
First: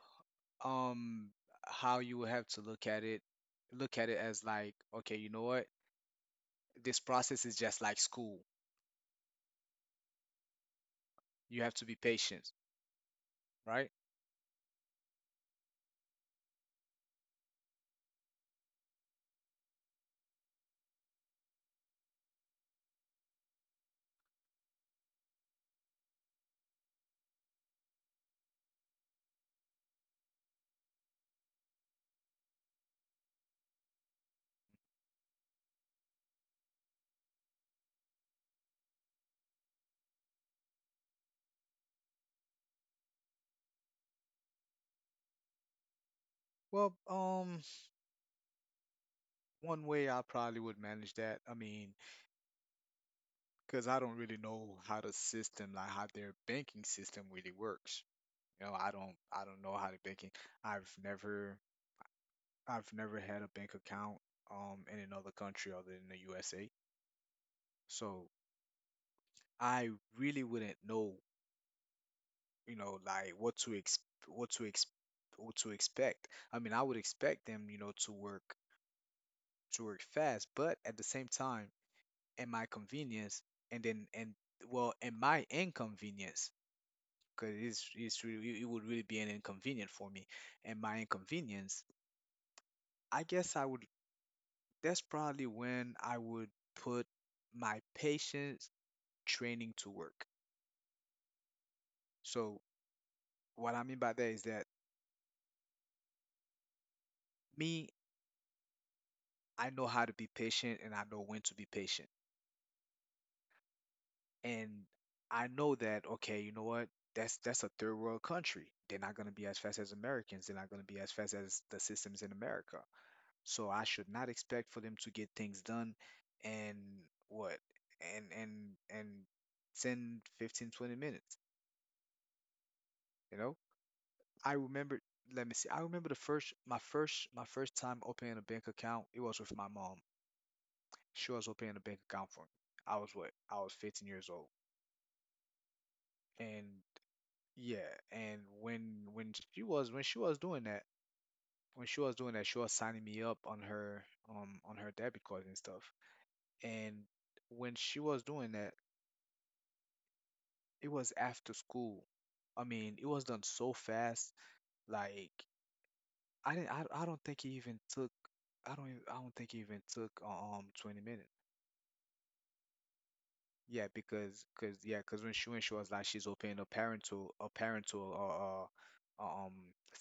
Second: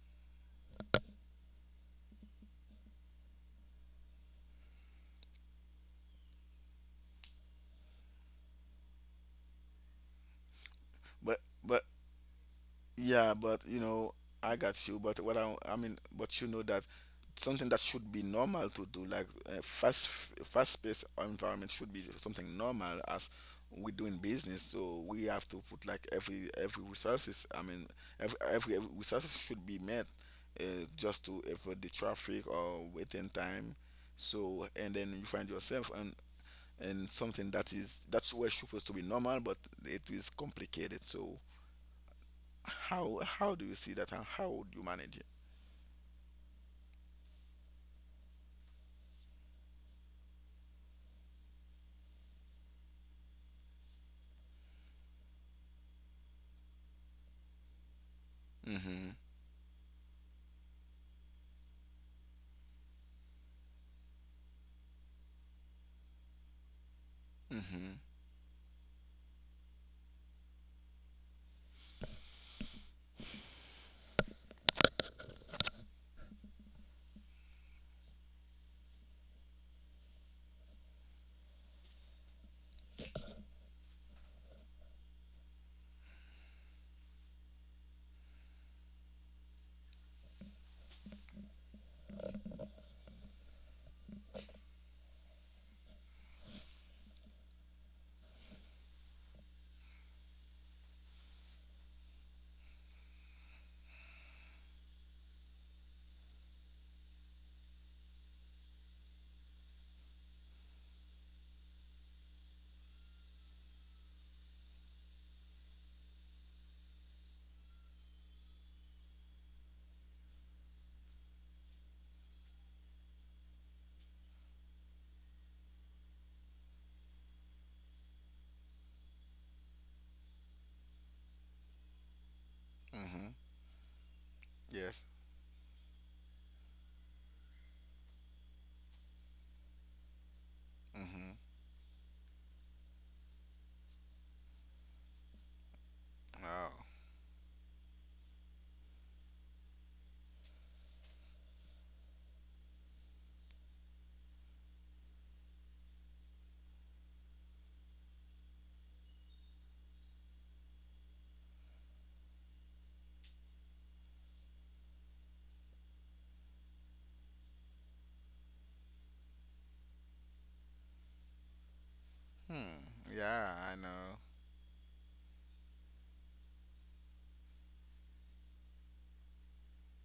S2: um, how you would have to look at it as like, okay, you know what? This process is just like school. You have
S1: But
S2: to be patient,
S1: yeah, but you
S2: right?
S1: know, I got you. But what I mean, but you know that something that should be normal to do, like, fast, paced environment, should be something normal as we do in business. So we have to put like, every resources. I mean, every resources should be met, just to avoid the traffic or waiting time. So, and then you find yourself, and, something that is, that's where supposed to be normal, but it is complicated. So, how do you see that, and how would you manage it?
S2: Well, one way I probably would manage that, I mean, because I don't really know how the system, like how their banking system really works.
S1: Mm-hmm.
S2: I don't know how the banking. I've never I've never had a bank account in another country other than the USA.
S1: Mm-hmm.
S2: So I really wouldn't know, you know, like what to ex what to expect. I mean, I would expect them, you know, to work, to work fast, but at the same time, in my convenience, and then and well, in my inconvenience, because it's really it would really be an inconvenient for me. And my inconvenience, I guess I would, that's probably when I would put my patience training to work. So what I mean by that is that me, I know how to be patient and I know when to be patient. And I know that, okay, you know what? That's a third world country. They're not gonna be as fast as Americans. They're not gonna be as fast as the systems in America. So I should not expect for them to get things done and what and and and 10, 15, 20 minutes,
S1: Mm-hmm.
S2: you know? I remember,
S1: Yes.
S2: let me see. I remember the first my first time opening a bank account. It was with my mom.
S1: Mm-hmm.
S2: She was opening a bank account for me. I was what? I was 15 years old. And
S1: Wow.
S2: yeah, and when she was doing that, she was signing me up on her um, on her debit card and stuff. And when she was doing that, it was after school. I mean, it was done so fast. Like I didn't. I don't think it even took. I don't. Even, I don't think it even took 20 minutes.
S1: Hmm. Yeah, I
S2: Yeah,
S1: know.
S2: because, cause yeah, cause when she was like she's opening a parental, a parental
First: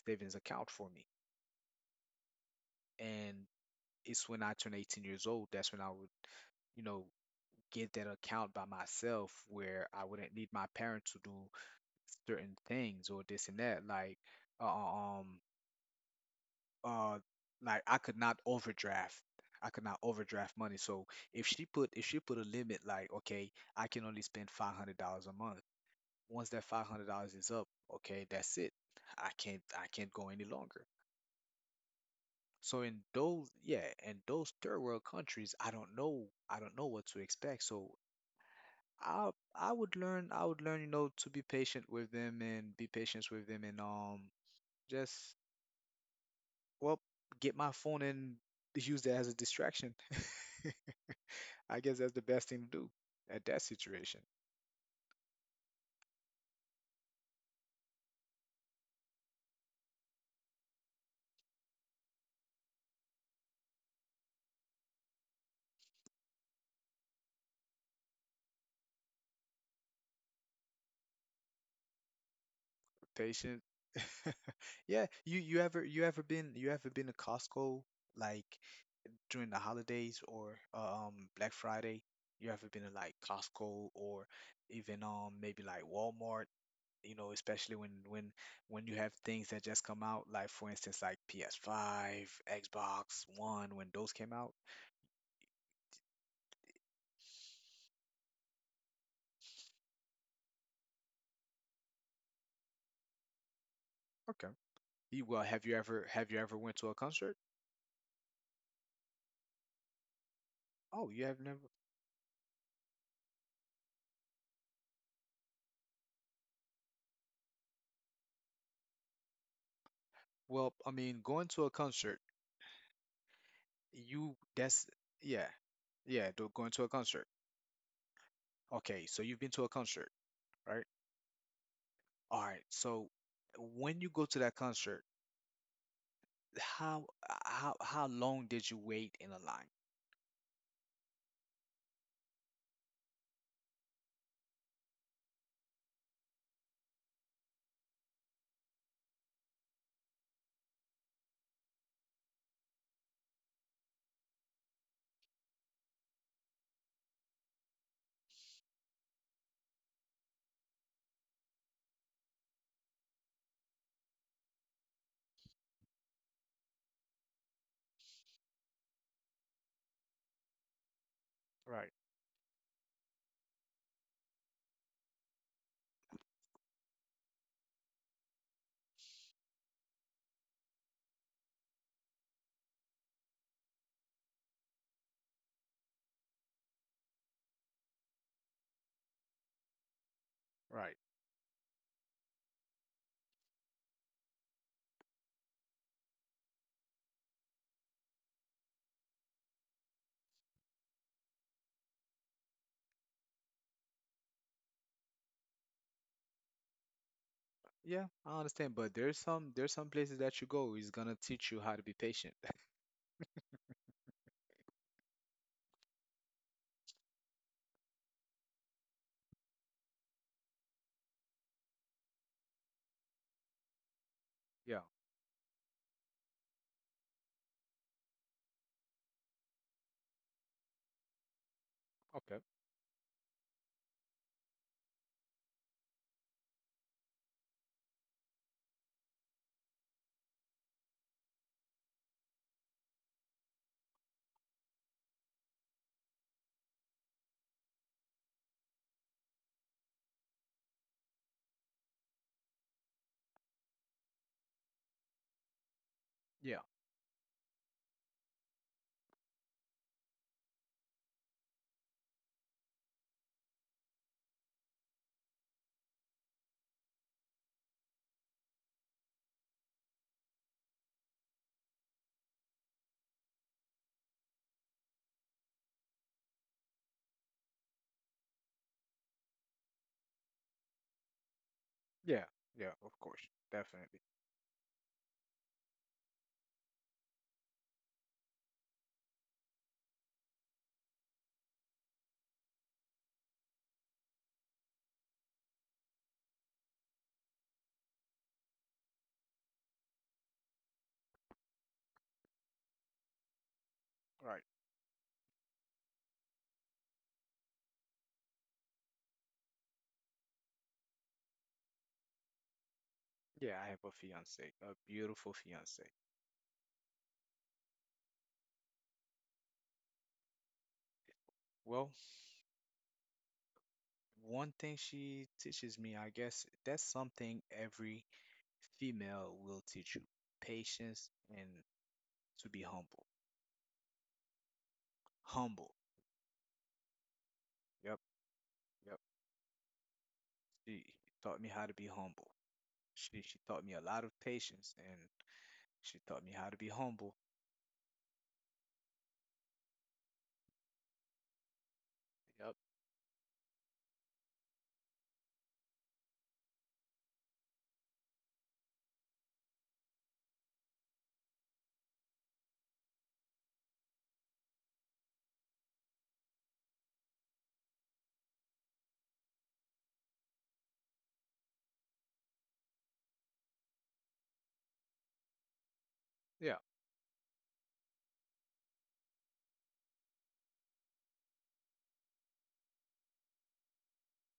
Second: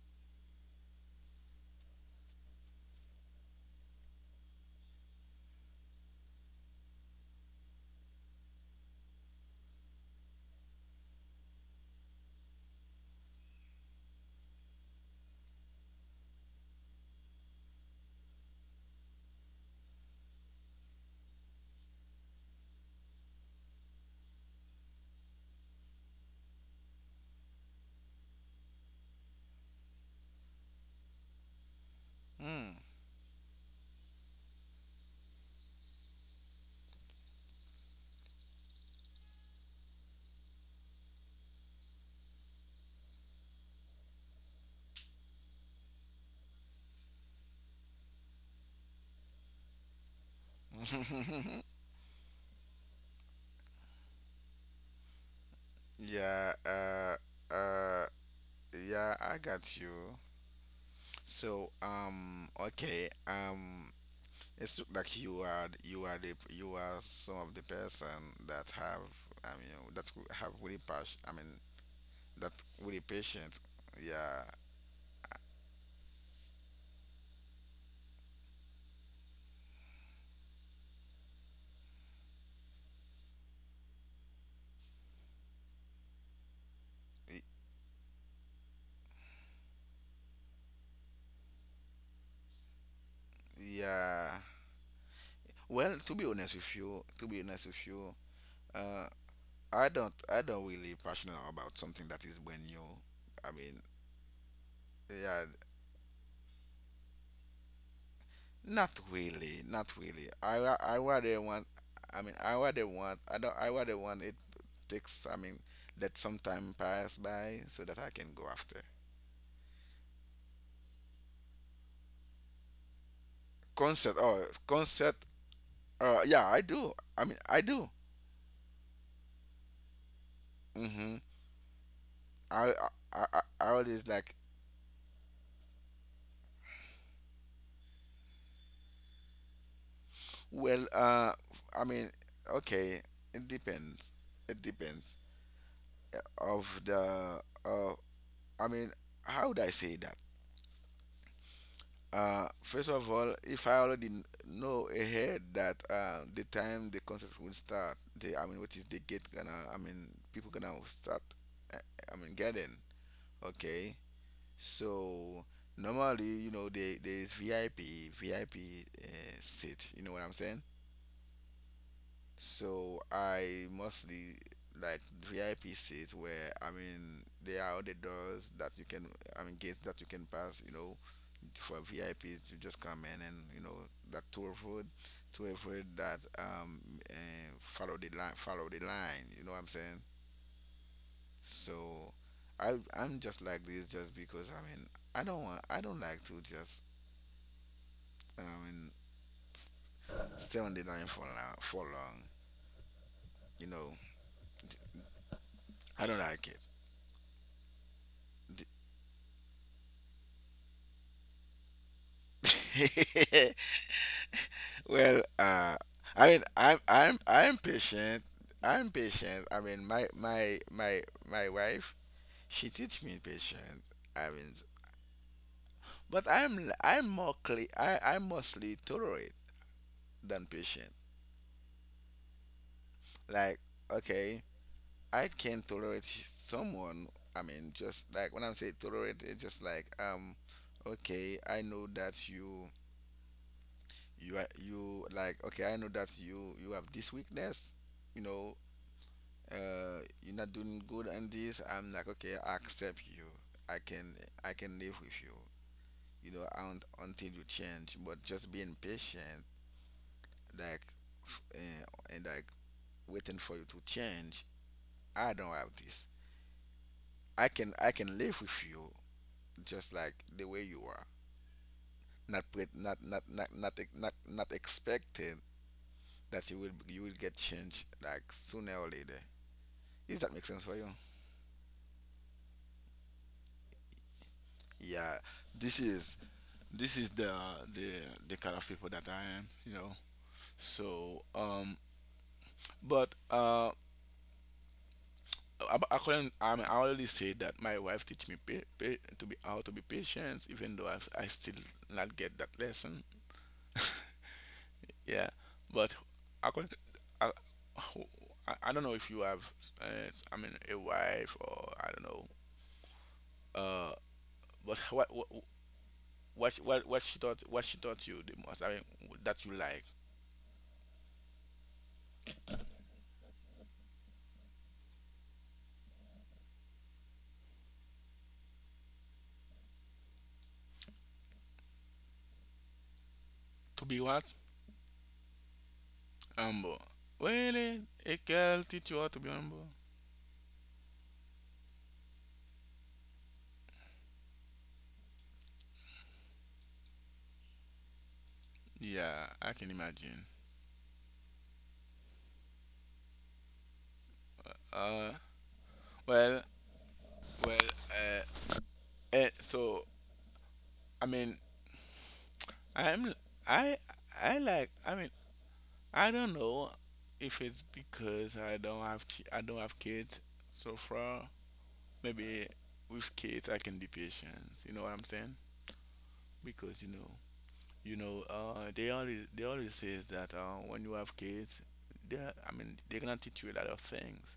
S2: savings account for me, and it's when I turned 18 years old, that's when I would, you know, get that account by myself where I wouldn't need my parents to do certain things or this and that. Like uh, uh, um uh like I could not overdraft. I could not overdraft money. So if she put a limit like okay, I can only spend $500 a month. Once that $500 is up, okay, that's it. I can't go any longer. So in those, yeah, in those third world countries, I don't know, I don't know what to expect. So I would learn, you know, to be patient with them and be patient with them and, um, just, well, get my phone and use that as a distraction.
S1: Hmm.
S2: I guess that's the best thing to do at that situation.
S1: Yeah. Uh. Yeah, I got you. So, okay. It's look like you are some of the person that have that could have really passion. I mean that really patient.
S2: Patient.
S1: Yeah.
S2: Yeah, you ever been you ever been to Costco like during the holidays or, um, Black Friday? You ever been to like Costco or even maybe like Walmart, you know,
S1: Y-
S2: especially when you have things that just come out, like for instance like PS5, Xbox One, when those
S1: Yeah.
S2: came out.
S1: Well, to be honest with you, uh, I don't really passionate about something that is brand new. I mean,
S2: Okay. You, well,
S1: yeah,
S2: have you ever went to a concert?
S1: not really. I
S2: Oh, you have
S1: rather
S2: never.
S1: want, I mean, I rather want, I don't, I rather want it takes, I mean, let some time pass by so that I can go after
S2: Well, I mean, going to a concert.
S1: concert.
S2: You
S1: Oh,
S2: that's,
S1: concert.
S2: yeah. Yeah, they're
S1: Yeah, I
S2: going to a
S1: do.
S2: concert.
S1: I mean, I do.
S2: Okay, so you've been to a concert, right?
S1: Hmm.
S2: All right.
S1: I,
S2: So
S1: I
S2: when you
S1: always
S2: go to
S1: like.
S2: that concert, how how long did you wait in a line?
S1: Well, I mean, okay, it depends. It depends of the. Uh, I mean, how would I say that? First of all, if I already know ahead that the time the concert will start, the I mean, what is the gate gonna? I mean, people gonna start. uh, I mean, getting okay. So normally, you know, there is VIP seat. You know what I'm saying?
S2: Right,
S1: So I mostly like VIP seats where I mean there are other doors that you can I mean gates that you can pass, you know, for VIPs you just come in and you know that tour food to avoid that and follow the line, you know what I'm saying?
S2: right.
S1: So I'm just like this just because I mean I don't want I don't like to just I mean s- stay on the line for long, you know. I don't like
S2: Yeah, I understand, but there's some, there's some places that you go is gonna teach you how to be patient.
S1: it. Well, I mean, I'm I'm patient. I'm patient. I mean, my my wife, she teach me patience. I mean,
S2: Yeah.
S1: but I'm more cle I'm mostly tolerate than patient.
S2: Okay.
S1: Like, okay, I can tolerate someone. I mean, just like when I'm saying tolerate, it's just like okay, I know that you are you like okay, I know that you have this weakness. You know, you're not doing good on this. I'm like okay, I accept you, i can I can live with you, you know,
S2: Yeah.
S1: un until you change. But just being patient, like and like waiting for you to change, I don't have this. I can, I can live with you just like the way you are, not not expecting that you will get changed like sooner or later. Does that make sense for you?
S2: Yeah. Yeah. Of course. Definitely.
S1: Yeah, this is this is the the kind of people that I am, you know. So, but I couldn't. I mean, I already said that my wife teach me to be how to be patient, even though I. I still not get that lesson.
S2: Right.
S1: Yeah, but I couldn't. I, I, I don't know if you have, uh, I mean, a wife or I don't know.
S2: Yeah. I have a
S1: Uh,
S2: fiance, a
S1: but what what
S2: beautiful fiance.
S1: what what what she taught you the most? I mean, that you like.
S2: Well, one thing she teaches me, I guess, that's something every female will teach you, patience and to be humble.
S1: To be what?
S2: Humble.
S1: Humble. Really?
S2: Yep,
S1: A girl teach
S2: yep.
S1: you how to be humble?
S2: She taught me how to be humble. She taught me a lot of patience and she taught me how to be humble.
S1: Yeah, I can imagine.
S2: Yep.
S1: Uh, well, well, uh, so I mean, I'm, I, I like, I mean, I don't know if it's because I don't have, I don't have kids so far. Maybe with kids I can be patient. You know what I'm saying?
S2: Yeah.
S1: Because you know, they always says that when you have kids, I mean, they're gonna teach you a lot of things.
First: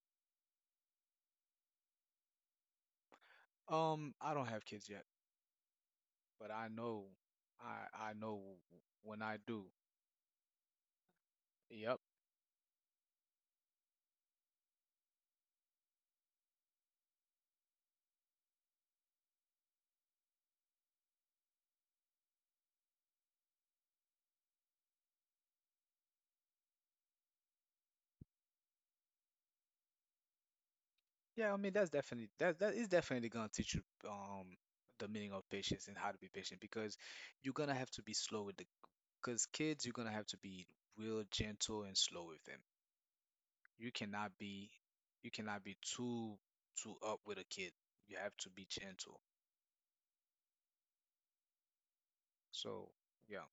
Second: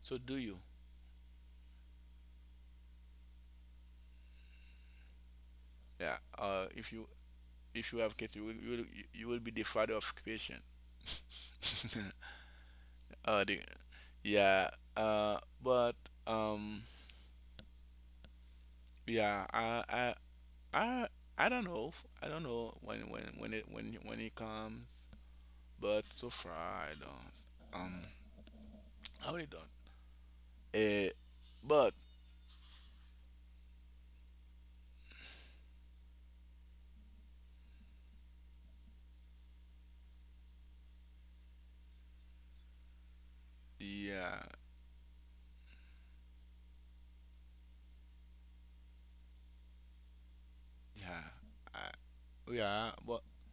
S1: So do you?
S2: I don't have kids yet,
S1: Yeah.
S2: but I know,
S1: If you
S2: I
S1: have kids,
S2: know when
S1: you
S2: I
S1: will be the
S2: do.
S1: father of creation.
S2: Yep.
S1: uh, the, yeah. But um, yeah. I I don't know. I don't know when it comes. But so far, I don't. Um, I really don't. Uh,
S2: Yeah, I mean that's
S1: but
S2: definitely, that that is definitely gonna teach you um the meaning of patience and how to be patient because you're gonna have to be slow with the, because kids, you're gonna have to be real gentle and slow with them. You cannot
S1: yeah,
S2: be, you cannot be too, too up with a kid. You have to be gentle.
S1: yeah, I, yeah.
S2: So
S1: But
S2: yeah,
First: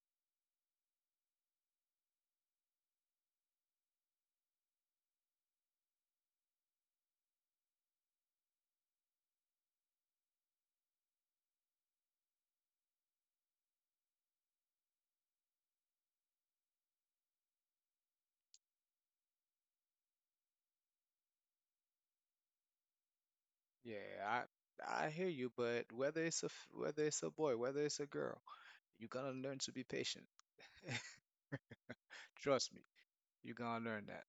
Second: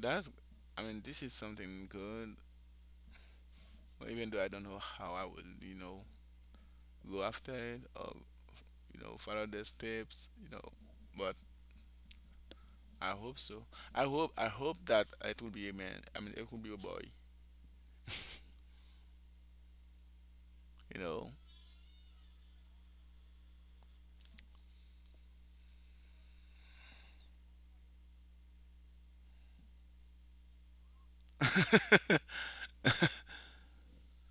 S1: that's. I mean, this is something good. Even though I don't know how I will, you know, go after it or you know follow the steps, you know, but I hope so. I hope that it will be a man, I mean, it will be a boy, you know.
S2: yeah, I I hear you, but whether it's a boy, whether it's a girl, you're gonna learn to be patient. Trust me, you're gonna learn that.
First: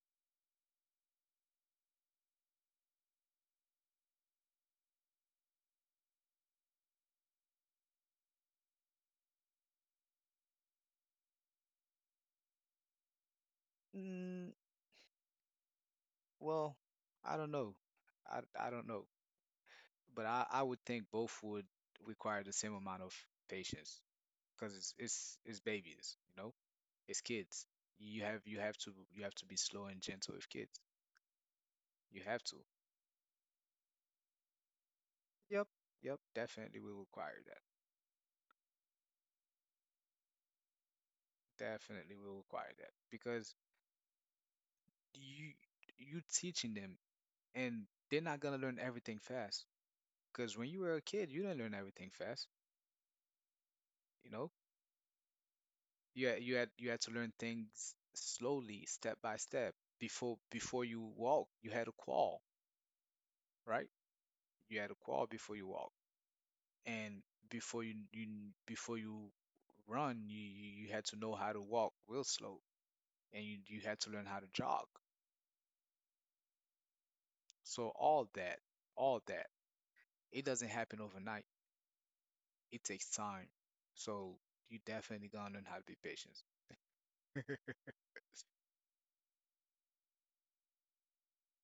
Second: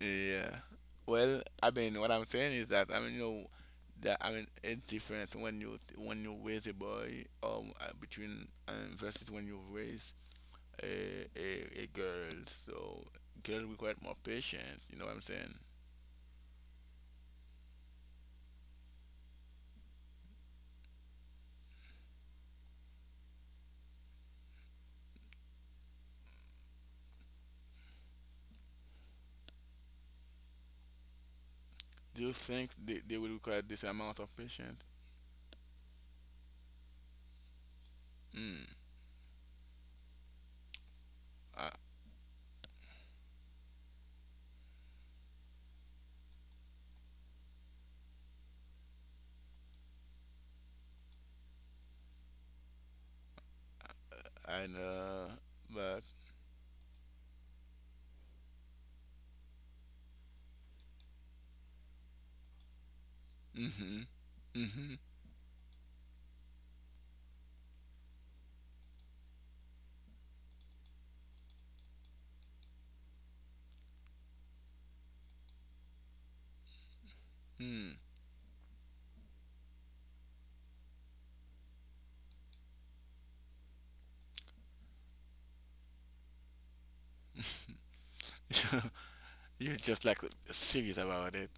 S1: Yeah, well, I mean what I'm saying is that I mean you know that I mean it's different when you raise a boy between versus when you raise a girl, so girl require more patience, you know what I'm saying?
S2: Well, I don't know. I don't know, but I would think both would require the same amount of patience because it's babies, you know, it's kids. You have to be slow and gentle with kids. You
S1: Do you
S2: have to.
S1: think they will require this amount of patience?
S2: Yep, yep, definitely will require that.
S1: Mm. I,
S2: Definitely will require that because you you teaching them and they're not gonna learn everything fast. Because when you were a kid, you didn't learn everything fast, you know
S1: and but
S2: you had to learn things slowly, step by step. Before you walk, you had to crawl, right?
S1: mm-hmm,
S2: You had to
S1: mm-hmm,
S2: crawl before you walk, and before you you before you run, you had to know how to walk real slow, and you had to learn how to jog. So all that, it doesn't happen overnight. It takes time. So you definitely gonna learn how to be patient.
S1: mm. You're just like serious about it.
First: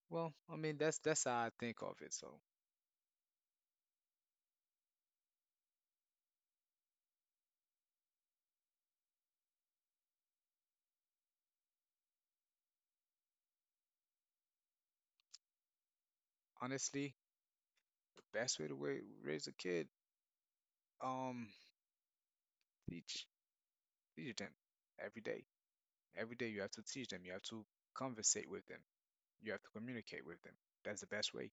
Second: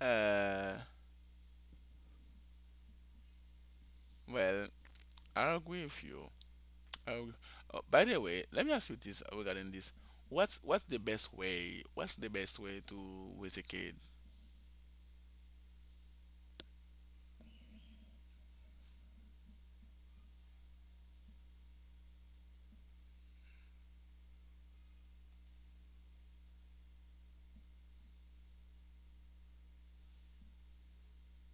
S2: Well, I
S1: uh,
S2: mean that's how I think of it. So
S1: well, I agree with you. I agree. Oh, by the way, let me ask you this regarding this. What's the best way to raise a kid?
S2: honestly, the best way to raise a kid, um, teach teach them every day. Every day you have to teach them. You have to conversate with them. You have to communicate with them. That's the best way.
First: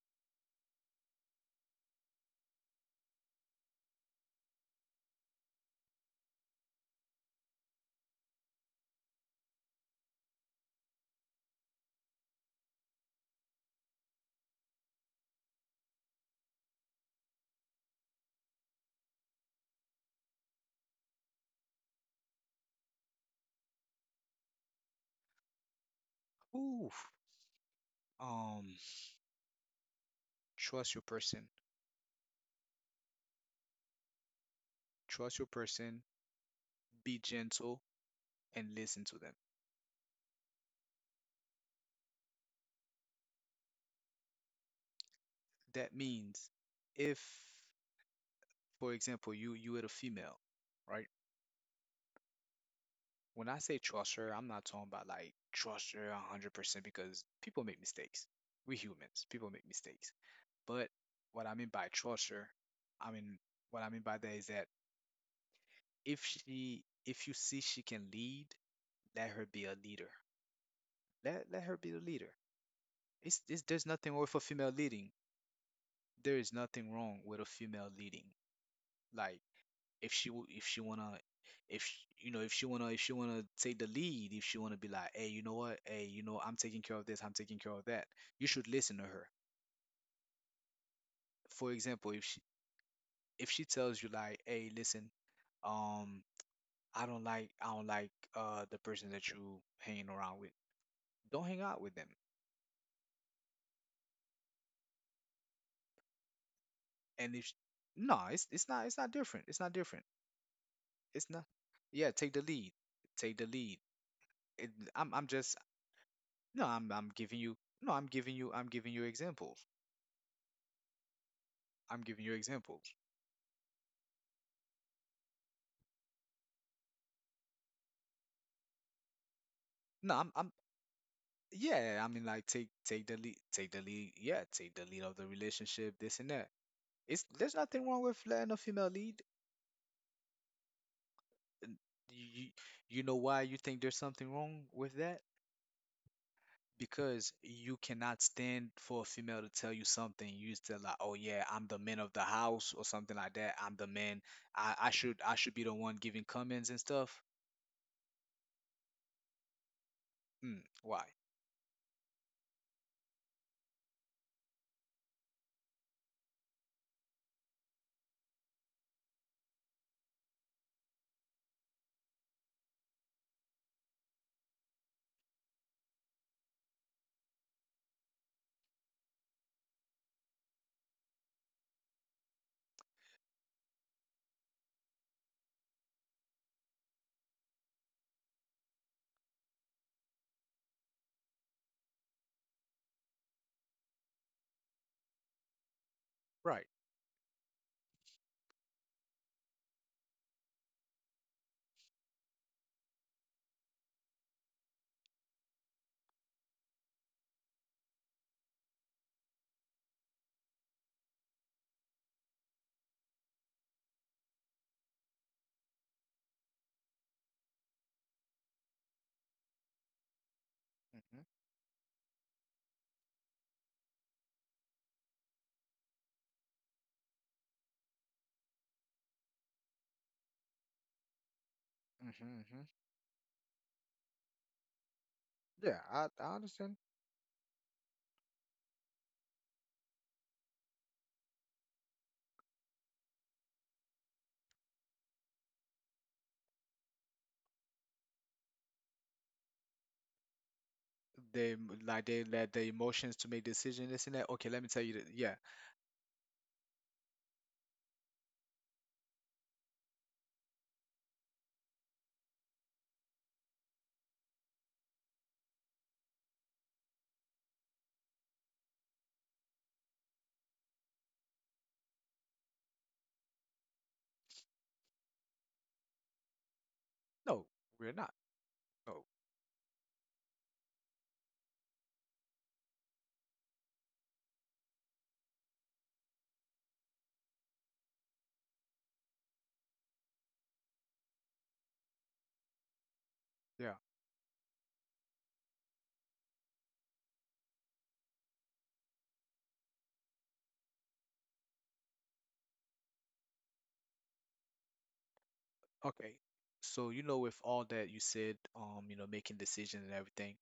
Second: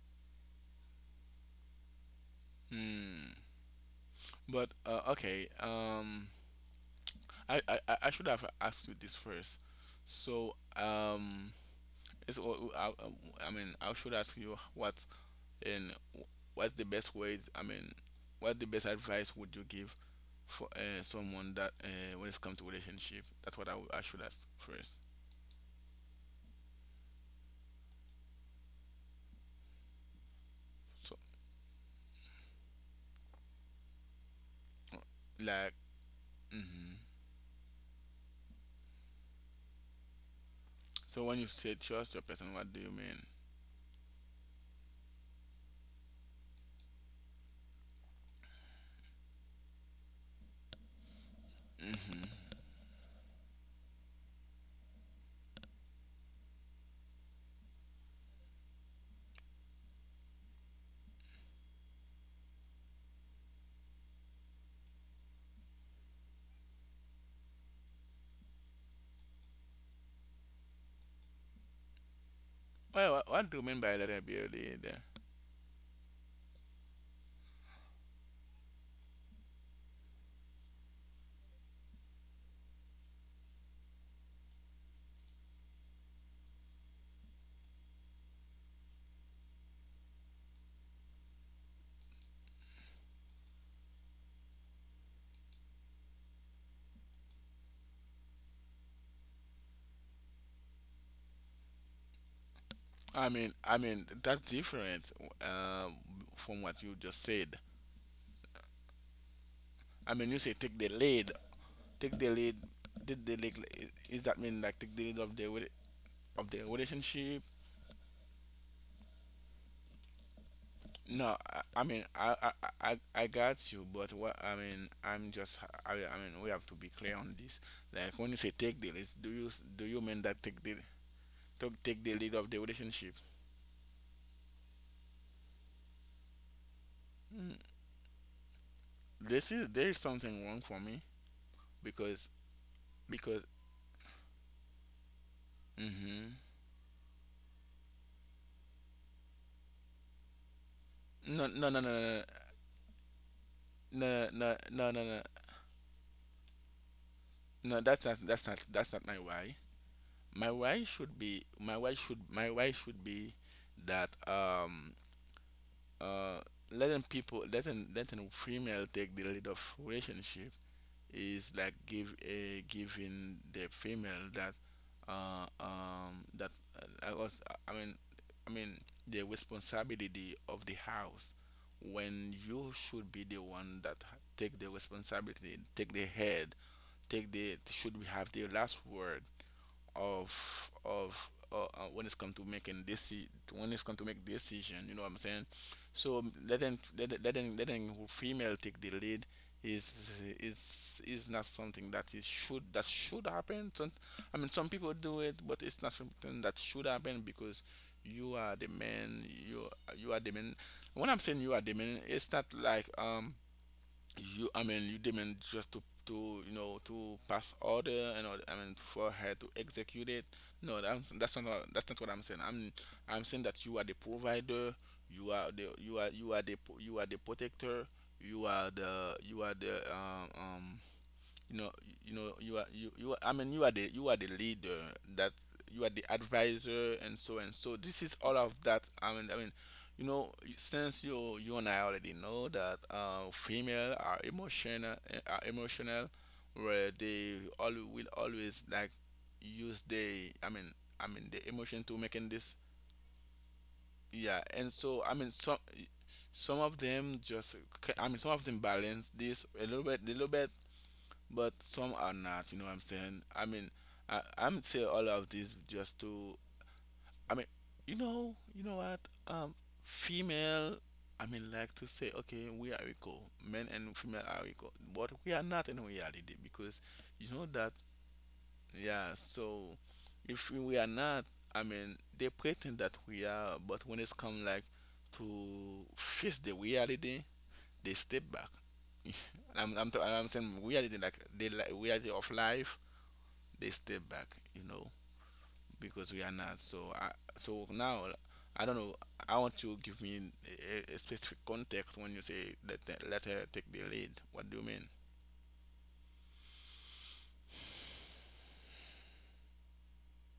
S1: Hmm. But okay. I I should have asked you this first. So it's, I, I mean, I should ask you what. And what's the best way? I mean, what the best advice would you give for someone that when it's come to relationship? That's what I I should ask first.
S2: Ooh, um, trust your
S1: So
S2: person.
S1: uh,
S2: Trust your
S1: like
S2: person.
S1: hmm.
S2: Be gentle and listen to them.
S1: So when you say trust your person, what do you mean?
S2: That means if, for example, you with a female, right?
S1: Hmm.
S2: When I say trust her, I'm not talking about like trust her 100% because people make mistakes. We're humans. People make mistakes. But what I mean by trust her, I mean what I mean by that is that if you see she can lead, let her be a leader. Let her be the leader.
S1: Well, what do you
S2: It's
S1: mean
S2: There's
S1: by a
S2: nothing
S1: little
S2: wrong with a female
S1: bit there?
S2: leading. There is nothing wrong with a female leading. Like if she w- if she wanna if sh- you know if she wanna, take the lead, if she wanna be like, hey, you know what, hey, you know I'm taking care of this, I'm taking care of that. You should listen to her. For example, if she tells you like, hey, listen, um, I don't like the person that you hanging around with. Don't hang out with them.
S1: I mean that's different um, from what you just
S2: And if sh-
S1: said.
S2: No, it's not different. It's not different.
S1: I mean, you say take the
S2: It's
S1: lead,
S2: not. Yeah,
S1: take the
S2: take the
S1: lead.
S2: lead.
S1: Take the
S2: Take the
S1: lead?
S2: lead.
S1: Is that mean
S2: It,
S1: like take the lead
S2: I'm
S1: of the
S2: just
S1: of the
S2: no. I'm giving
S1: relationship?
S2: you no. I'm giving you examples.
S1: No, I
S2: I'm
S1: mean
S2: giving you
S1: I, I
S2: examples.
S1: I I got you, but what I mean I'm just I mean we have to be clear on this. Like when you say take the lead, do you
S2: No,
S1: mean that
S2: I'm
S1: take the. To
S2: yeah.
S1: take
S2: I
S1: the
S2: mean
S1: lead
S2: like
S1: of the
S2: take
S1: relationship?
S2: the lead. Take the lead. Yeah, take the lead of the relationship. This and that. It's There's
S1: Mm,
S2: nothing wrong with letting a female lead.
S1: this is, there is something wrong for me
S2: And
S1: because
S2: You you know why
S1: because
S2: you think there's something wrong with that?
S1: mm-hmm.
S2: Because you cannot stand for a female to tell you something. You still like, oh yeah,
S1: no
S2: I'm
S1: no
S2: the
S1: no
S2: man of the
S1: no
S2: house or something like that. I'm the man.
S1: no no
S2: I
S1: no no no
S2: should
S1: no
S2: I should be the one giving comments and stuff.
S1: No, that's not, that's not my why. My
S2: Mm,
S1: why
S2: why?
S1: should be my why should be that uh, letting people, letting female take the lead of relationship is like give a giving the female that that I was I mean I mean the responsibility of the house when you should be the one that take the responsibility, take the head, take the should have the last word of when it's come to making this, when it's come to make decision, you know what I'm saying? So
S2: Right.
S1: letting female take the lead is not something that is should that should happen. I mean some people do it, but it's not something that should happen because you, you are the man. When I'm saying you are the man, it's not like you, I mean, you demand just to you know, to pass order and all, I mean, for her to execute it. No, that's that's not what I'm saying. I'm saying that you are the provider, you are the, you are the protector, you are the you know, you
S2: Mm-hmm,
S1: know you are
S2: mm-hmm.
S1: you I mean, you are the, you are the leader. That,
S2: Hmm, yeah,
S1: you are the
S2: I understand.
S1: advisor and so and so, this is all of that. I mean, I mean, you know, since you and I already know that female are emotional, are emotional, where they all will always like use the I mean, I mean the emotion to
S2: Like they
S1: making
S2: let
S1: this.
S2: the emotions to make decisions. This and that.
S1: Yeah,
S2: Okay, let me
S1: and
S2: tell you.
S1: so
S2: That,
S1: I mean
S2: yeah.
S1: some of them just I mean some of them balance this a little bit, but some are not. You know what I'm saying? I mean, I'm say all of this just to. I mean, you know what? Um, female. I mean, like to say, okay, we are equal. Men and female are equal, but we are not in reality because you
S2: No,
S1: know that.
S2: we're not. No.
S1: Yeah. So, if we are not, I mean, they pretend that we are, but when it's come like to face the reality, they step back. I'm saying reality like the reality of life, they
S2: Yeah.
S1: step back, you know, because we are not. So so now I don't know. I want you to give me a specific context when you say that, that let her take the lead. What do you mean?
S2: Okay. So you know, with all that you said, you know, making decisions and everything,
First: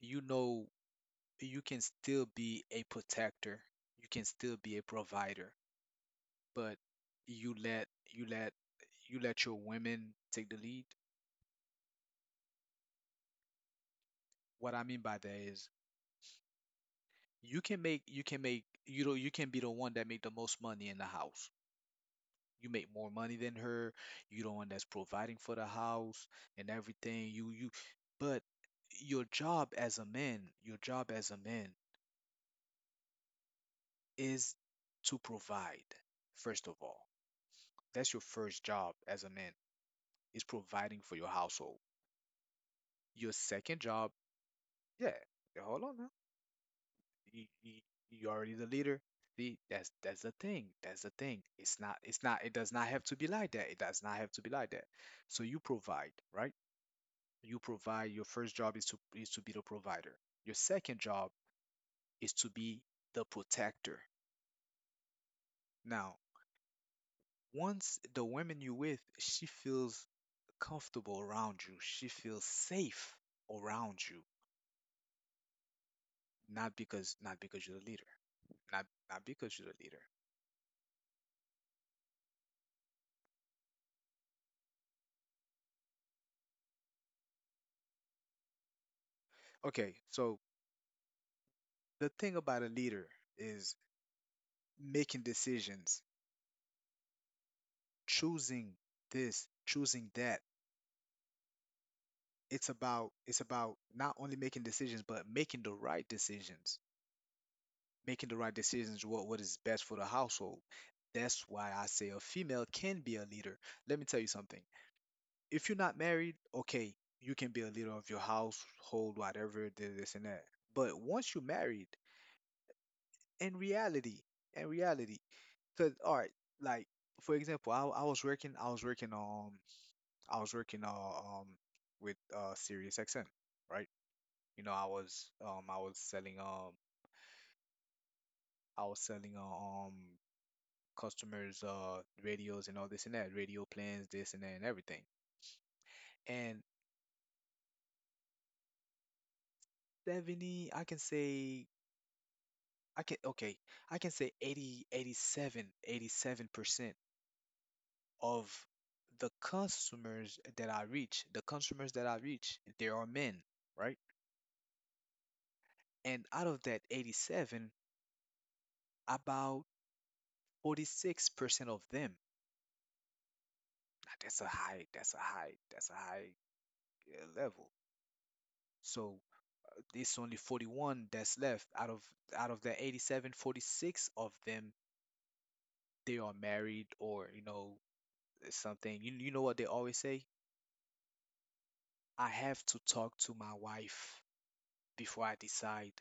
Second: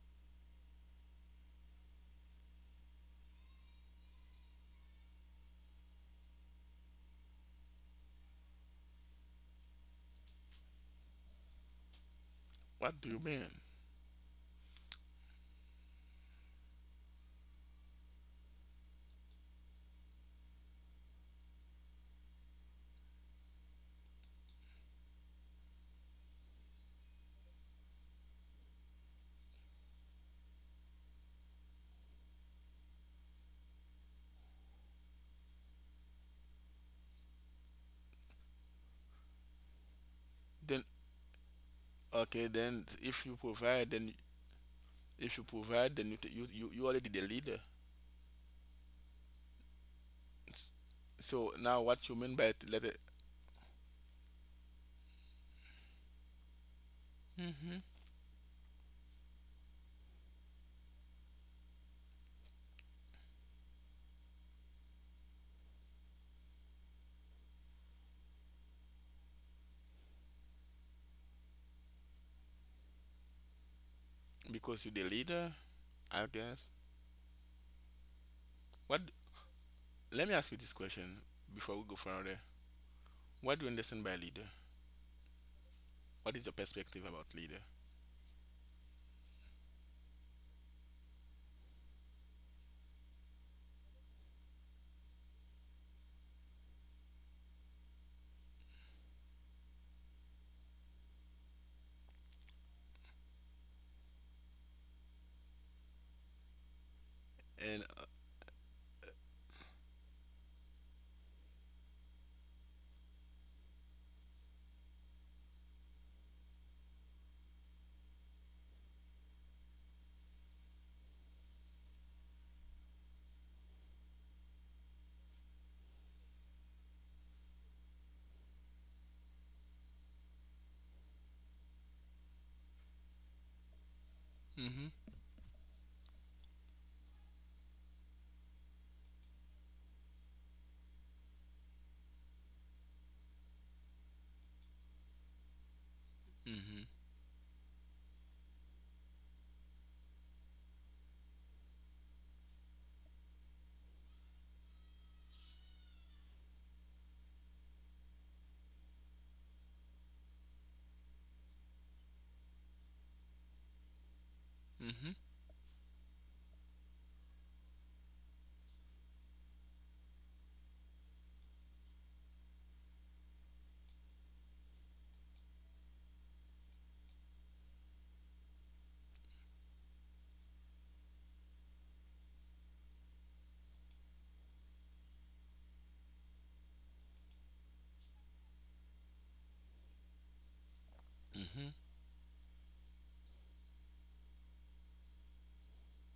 S2: you know you can still be a protector, you can still be a provider, but you let you let you let your women take the lead.
S1: What do you mean?
S2: What I mean by that is you can be the one that make the most money in the house. You make more money than her. You the one that's providing for the house and everything. You But your job as a man, is to provide, first of all. That's your first job as a man, is
S1: Then
S2: providing for your household.
S1: okay, then if
S2: Your
S1: you
S2: second
S1: provide,
S2: job,
S1: then
S2: yeah,
S1: if you
S2: yeah, hold
S1: provide,
S2: on now.
S1: then you you, you already the
S2: You,
S1: leader.
S2: you, you already the leader. See, that's the
S1: S-
S2: thing. That's the thing.
S1: So now what you mean by
S2: It does
S1: let
S2: not
S1: it?
S2: have to be like that. It does not have to be like that. So you provide, right? You
S1: Hmm.
S2: provide. Your first job is to be the provider. Your second job is to be the protector. Now, once the woman you're with, she feels comfortable around you. She feels safe around you,
S1: Because you're the leader, I guess.
S2: not because you're the leader.
S1: What?
S2: Not because you're the leader.
S1: Let me ask you this question before we go further. What do you understand by leader? What is your perspective about leader?
S2: Okay, so the thing about a leader is making decisions, choosing this, choosing that. It's about not only making decisions but making the right decisions.
S1: And
S2: Making the right decisions, what is best for the household. That's why I say a female can be a leader. Let me tell you something. If you're not married, okay, you can be a leader of your household, whatever, this and that. But once you're married, in reality, in reality because all right, like for example, I was working with Sirius XM, right? You know,
S1: mm-hmm.
S2: I was selling customers radios and all this and that, radio plans, this and that and everything. And
S1: Mm-hmm.
S2: 70 i can say i can okay I can say 87% of the customers that I reach, there are men, right?
S1: Mm-hmm.
S2: And out of that 87, about 46% of them, now that's a high level. So it's only 41 that's left out of the 87, 46 of them, they are married or you know something. You know what they always say?
S1: Mm-hmm.
S2: I have to talk to my wife before I decide.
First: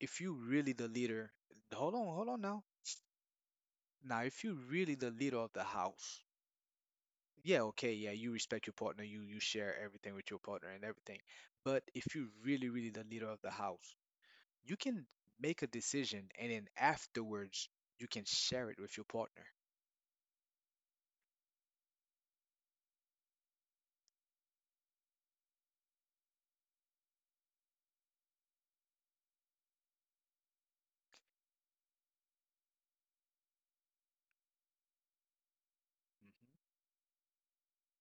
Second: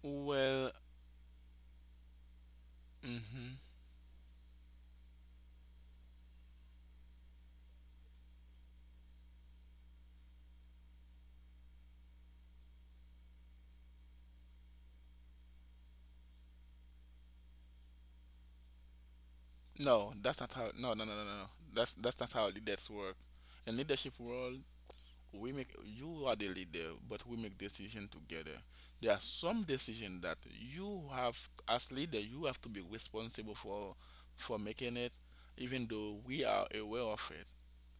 S2: If you
S1: Well,
S2: really the leader, hold on, hold on now.
S1: mm-hmm.
S2: Now, if you really the leader of the house, yeah, okay, yeah, you respect your partner, you share everything with your partner and everything. But if you really, really the leader of the house, you can make a decision and then afterwards you can share it with your partner.
S1: No, that's not how. No, no, no, no, no. no. That's not how leaders work. In leadership world, we make you are the leader, but we make decision together. There are some decision that you have as leader, you have to be responsible for making it, even though we are aware of it.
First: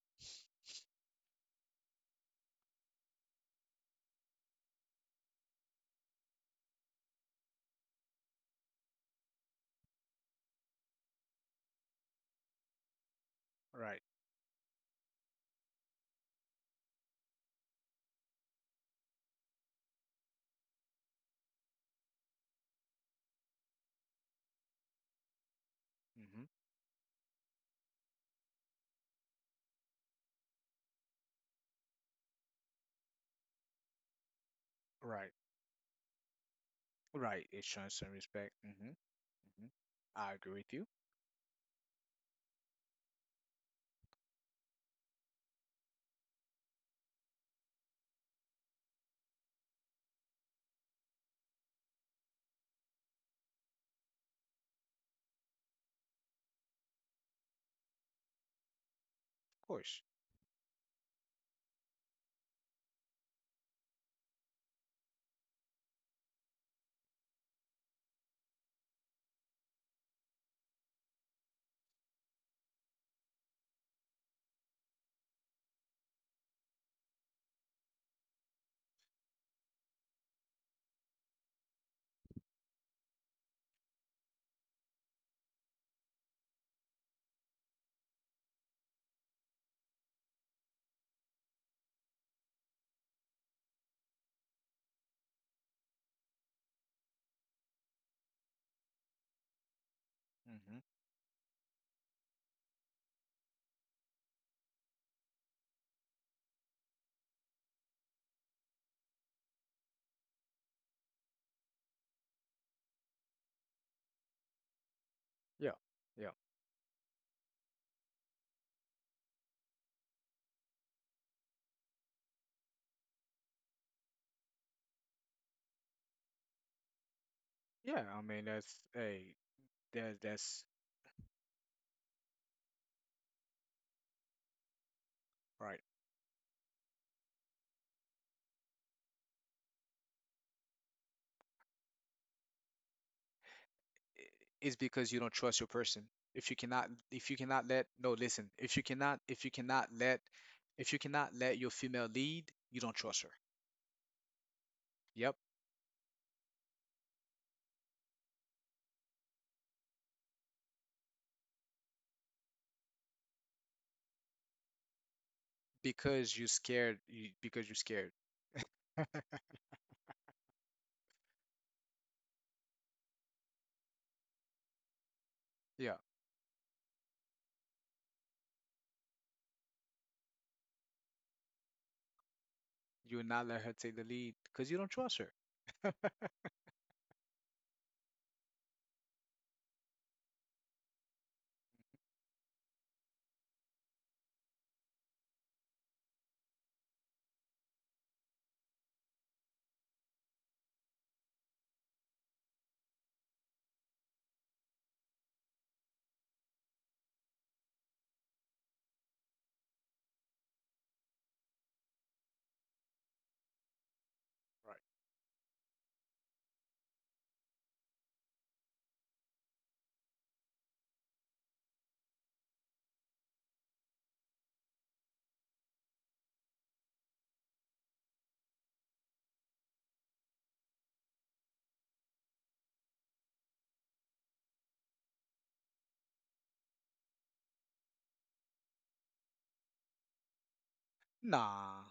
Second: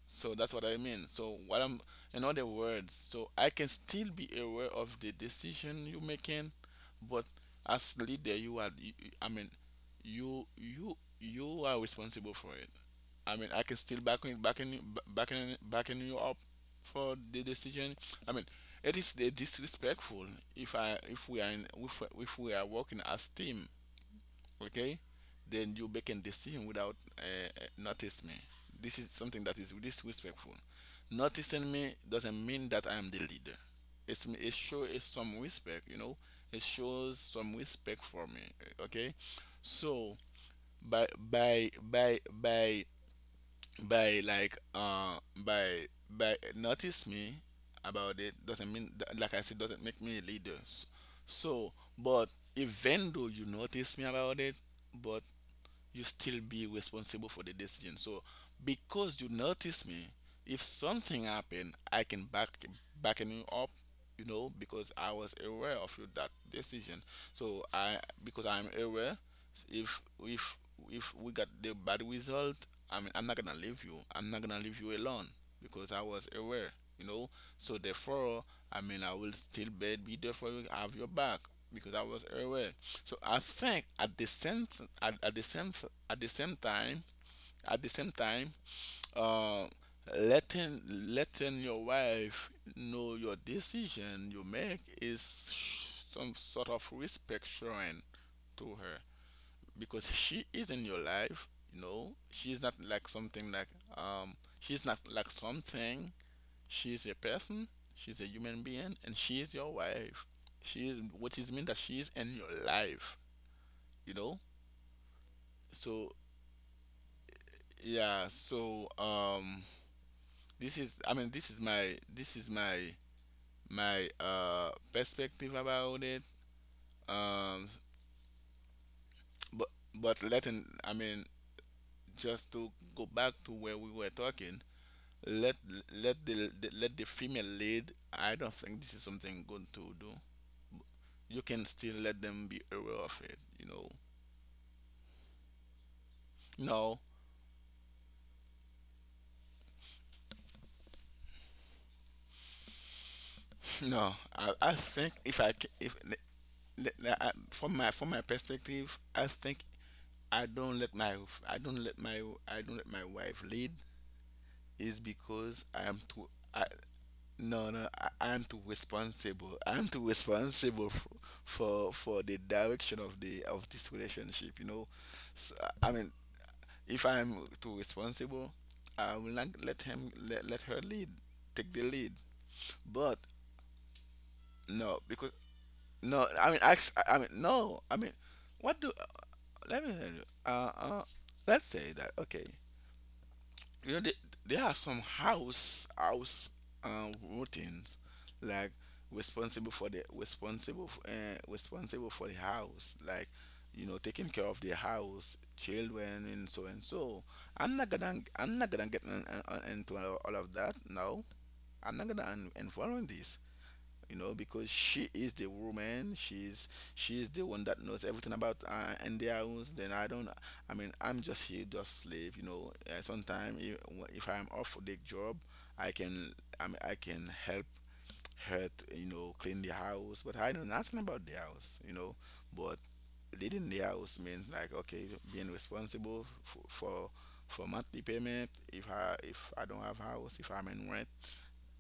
S1: So that's what I mean. So what I'm, in other words, so I can still be aware of the decision you're making, but as leader, you are, I mean, you are responsible for it. I mean, I can
S2: Hmm. Right.
S1: still backing you up for the decision. I mean, it is the disrespectful if I if we are in, if we are working as team, okay, then you're making
S2: Hmm.
S1: decision without notice me. This is something that is disrespectful. Noticing me doesn't mean that I am the leader. It shows
S2: Right.
S1: some respect, you know, it shows
S2: Right.
S1: some
S2: It shows
S1: respect
S2: some
S1: for me.
S2: respect. Hmm.
S1: Okay,
S2: Hmm,
S1: so
S2: I agree with you, of
S1: by by like by notice me about it doesn't mean that, like I said, doesn't make me a leader. So but even though you notice me about it, but you still be responsible for the decision. So because you notice
S2: course.
S1: me, if something happened, I can back backen you up, you know, because I was aware of you that decision. So I because I'm aware, if if if we got the bad result, I mean, I'm not gonna leave you I'm not gonna leave you alone because I was aware, you know. So therefore, I mean, I will still be there for you, have your back because I was aware. So I think at, at the same at the same time at the same time, uh letting your wife know your decision you make is some sort of respect showing to her because she is
S2: Hmm.
S1: in your life, you know, she's not like something like um she's not like something, she's a person, she's a human being and she is your wife. She is what is mean that she is in your life, you know.
S2: Yeah.
S1: So
S2: Yeah.
S1: yeah, so this is I mean this is my my perspective about it. um
S2: Yeah. I mean, that's a
S1: but but letting,
S2: that's
S1: I mean, just to go back to where we were talking, let
S2: right.
S1: let the let the female lead, I don't think this is something good to do. You can still let them be aware of it, you know.
S2: Is because you don't trust your person.
S1: No.
S2: If you cannot let, No, listen, if you cannot let your female lead, you don't trust her.
S1: No, I think
S2: Yep,
S1: if I ca- if le- le- I- from my perspective, I think I don't let my i don't let my I don't let my wife lead is because I am too.
S2: because you're
S1: I,
S2: scared, because
S1: no,
S2: you're
S1: no,
S2: scared.
S1: I am too responsible. I am too responsible for, for the direction of the of this relationship. You know, so,
S2: Yeah,
S1: I mean, if I am too responsible, I will not let, let her lead, take the lead.
S2: you will
S1: But
S2: not let her take the lead because you don't
S1: no,
S2: trust her.
S1: because no, I mean, ask, I mean, no, I mean, what do? Let me tell you. Let's say that, okay. You know, there are some house routines like responsible for the responsible for the house, like, you know, taking care of the house, children, and so and so. I'm not gonna get into all of that. No, I'm not gonna involve in this, you know,
S2: Right.
S1: because she is the woman, she's the one that knows everything about India rules, then I don't, I mean, I'm just here just slave, you know. Sometimes if I'm off for the job, I can, I mean, I can help her to, you know, clean the house, but I know nothing about the house, you know. But leading the house means like, okay, being responsible for monthly payment. If I if I don't have house, if I'm in rent,
S2: Nah,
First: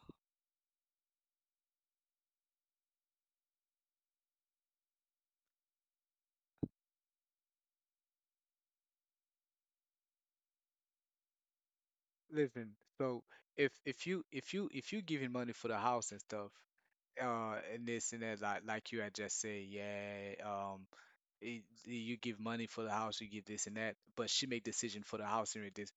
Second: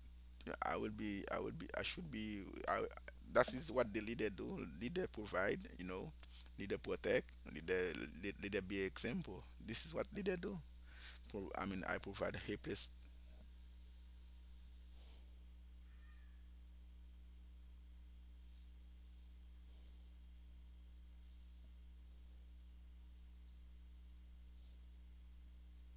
S1: I should be. I, that is what the leader do. Leader provide, you know. Leader protect. Leader be example. This is what leader do. I mean, I provide a
S2: listen.
S1: place.
S2: So if you giving money for the house and stuff, and this and that, like you had just said, yeah, um, eh, you give money for the house, you give this and that, but she make decision for the house and this.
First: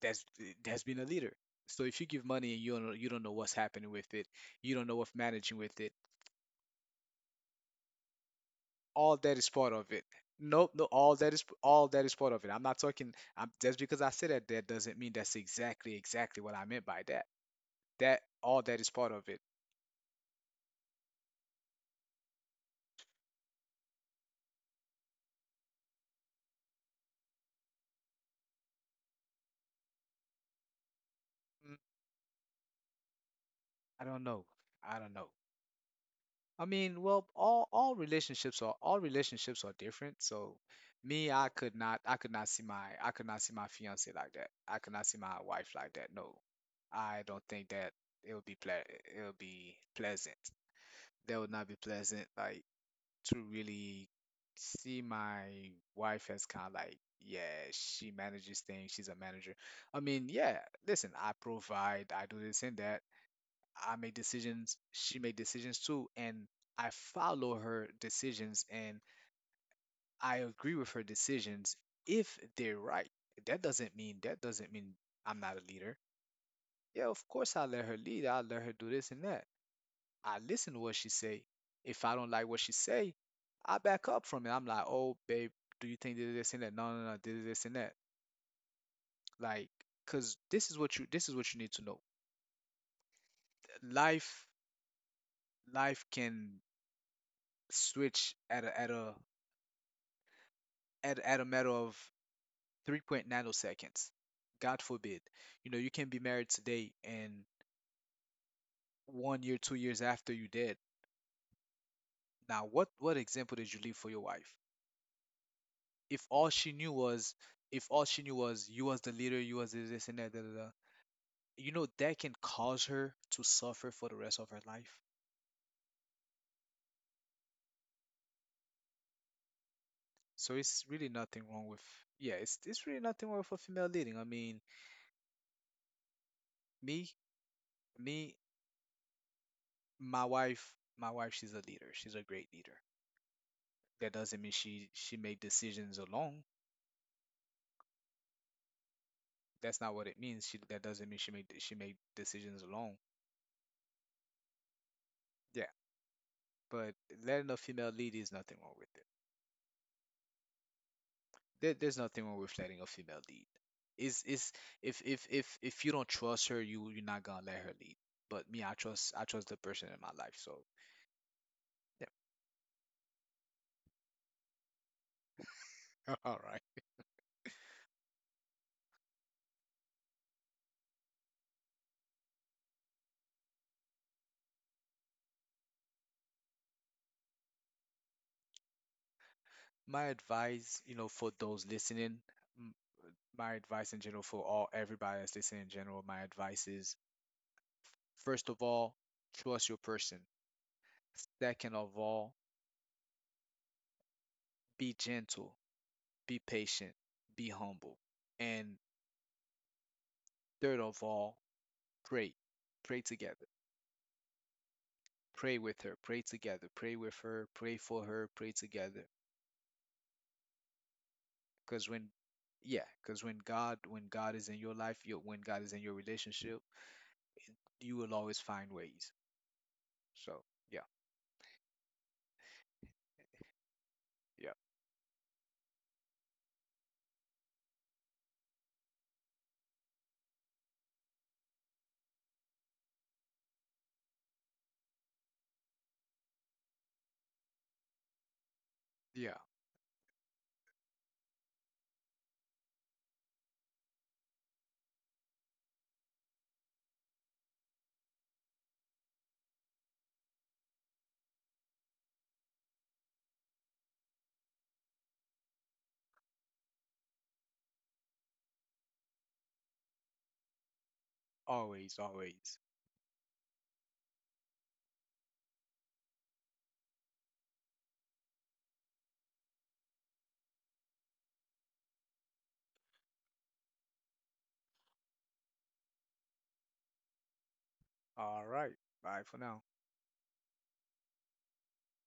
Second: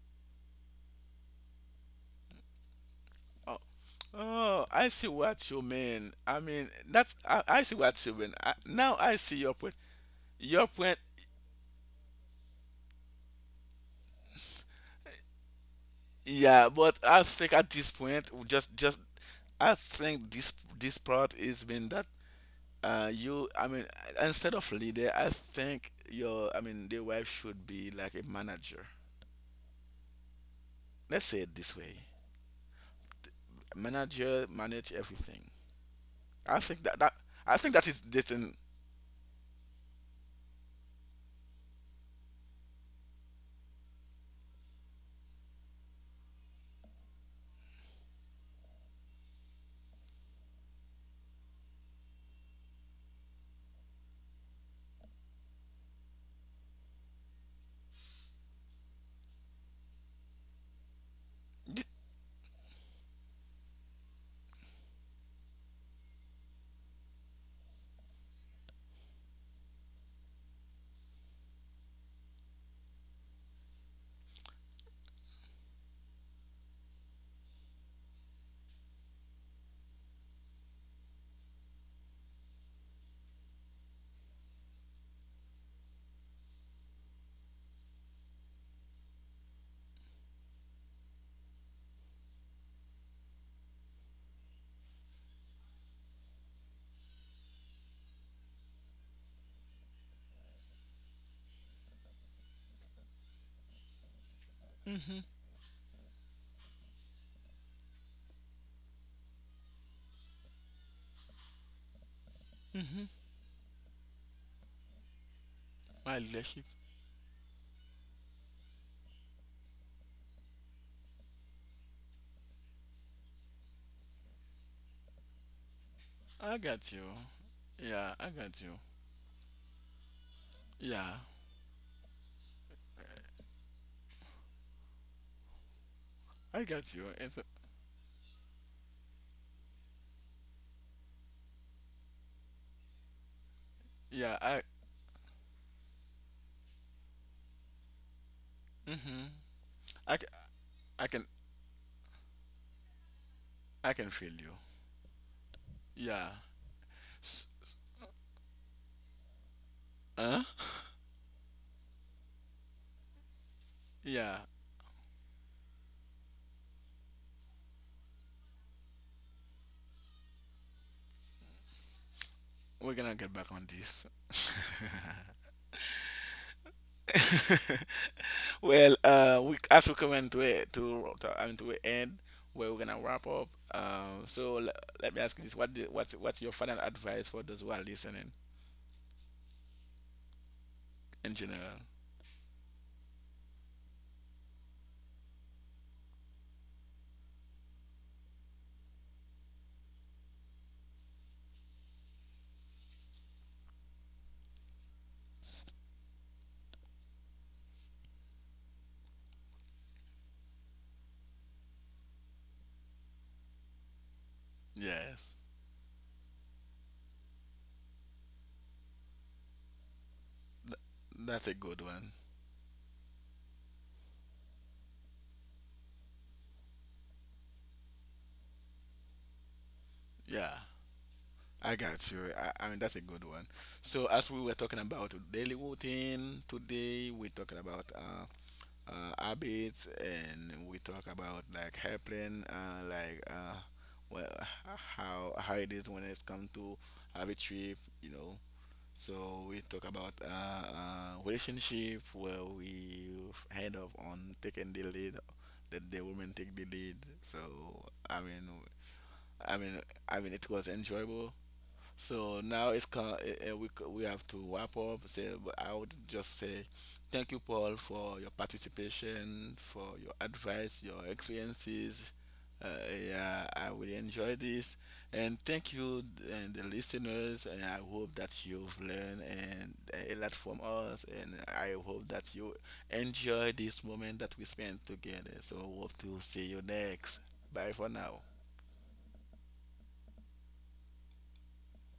S2: That's that's being a leader. So if you give money and you don't know what's
S1: Oh,
S2: happening with it,
S1: oh,
S2: you don't
S1: I
S2: know
S1: see
S2: what's
S1: what
S2: managing
S1: you
S2: with it,
S1: mean. I mean, that's I see what you mean. I, now I
S2: all
S1: see
S2: that is
S1: your
S2: part
S1: point.
S2: of it.
S1: Your
S2: No, no,
S1: point,
S2: all that is part of it. I'm not talking. Just because I said that, that doesn't mean that's exactly what I
S1: yeah.
S2: meant
S1: But
S2: by
S1: I
S2: that.
S1: think at this
S2: That
S1: point, we
S2: all that is
S1: just
S2: part of it.
S1: I think this this part is been that, you, I mean, instead of leader, I think your, I mean, the wife should be like a manager, let's say it
S2: Mm,
S1: this way.
S2: I don't
S1: Manager
S2: know.
S1: manage
S2: I don't know.
S1: everything. i
S2: I
S1: think that
S2: mean,
S1: that
S2: well,
S1: I think that
S2: all
S1: is this in
S2: relationships are different. So me, I could not see my fiance like that. I could not see my wife like that. No. I don't think that it would be pleasant. That would not be pleasant, like to really see my wife as kind of like, yeah, she manages things, she's a manager. I mean, yeah, listen, I
S1: thi-
S2: provide, I do this and that. I make decisions, she make decisions too, and I follow her decisions and I agree with her decisions if they're right. That doesn't mean I'm not a leader. Yeah, of course I let her lead. I let her do this and that. I listen to what she say. If I don't like what she say, I back up from it. I'm like, oh babe, do you think this, this and that? No, no, no, this and that. Like, cause this is what you need to know. Life life can switch at a matter of three point nanoseconds. God forbid. You know, you can be married today and 1 year, 2 years after you dead. Now, what example did you leave for your wife?
S1: my
S2: If
S1: leadership.
S2: all she knew was, If all she knew was you was the leader, you was this, this and that, da, da, da, you know, that can cause her to suffer for the rest of her life.
S1: I got you, yeah, I got you.
S2: So it's
S1: Yeah,
S2: really nothing wrong with, Yeah, it's really nothing wrong with a female leading. I mean,
S1: I got you,
S2: me,
S1: it's a,
S2: me, my wife, she's a leader. She's a great leader. That
S1: yeah,
S2: doesn't
S1: I,
S2: mean she made decisions alone.
S1: mm-hmm.
S2: That's not
S1: I,
S2: what
S1: c-
S2: it means. She That
S1: I
S2: doesn't
S1: can,
S2: mean she made decisions alone.
S1: I can feel you,
S2: Yeah,
S1: yeah.
S2: but
S1: S-
S2: letting a female lead is nothing wrong with it.
S1: huh,
S2: There's nothing wrong with letting a female lead.
S1: yeah.
S2: Is If you don't trust her, you're not gonna let her lead. But me, I trust the person in my life. So yeah.
S1: We're gonna get back on this.
S2: All right.
S1: Well, we as we come into it to, I mean, to an end, where we're gonna wrap up. Um, so l- Let me ask you this: what the, what's your final advice for those who are listening
S2: My advice, you know,
S1: in
S2: for those
S1: general?
S2: listening, m- my advice in general for all everybody that's listening in general, my advice is first of all, trust your person. Second of all, be gentle, be patient, be humble. And third of all, pray. Pray together.
S1: Yes,
S2: Pray with her, pray together, pray with her, pray for her, pray together.
S1: th- that's a good
S2: Because when,
S1: one.
S2: yeah, because when God is in your life, when God is in your relationship, you will always find ways. So,
S1: Yeah,
S2: yeah,
S1: I got you. I mean, that's a good one. So as we
S2: yeah,
S1: were talking about daily routine today, we're talking about habits, and we talk about like helping well, how it is when it's come to have a trip, you know.
S2: yeah,
S1: So we talk about relationship where we hand off on taking the lead, that the women take the lead. So i mean i mean I mean, it was enjoyable. So now we we have to wrap up. Say, but I would just say thank you, Paul, for your participation, for your advice, your
S2: always,
S1: experiences.
S2: always.
S1: Uh, yeah, I really enjoy this, and thank you and the listeners. And I hope that you've learned and a lot from us. And I hope that you enjoy this moment that we spent together. So hope to see you next. Bye for now.
S2: All right. Bye for now.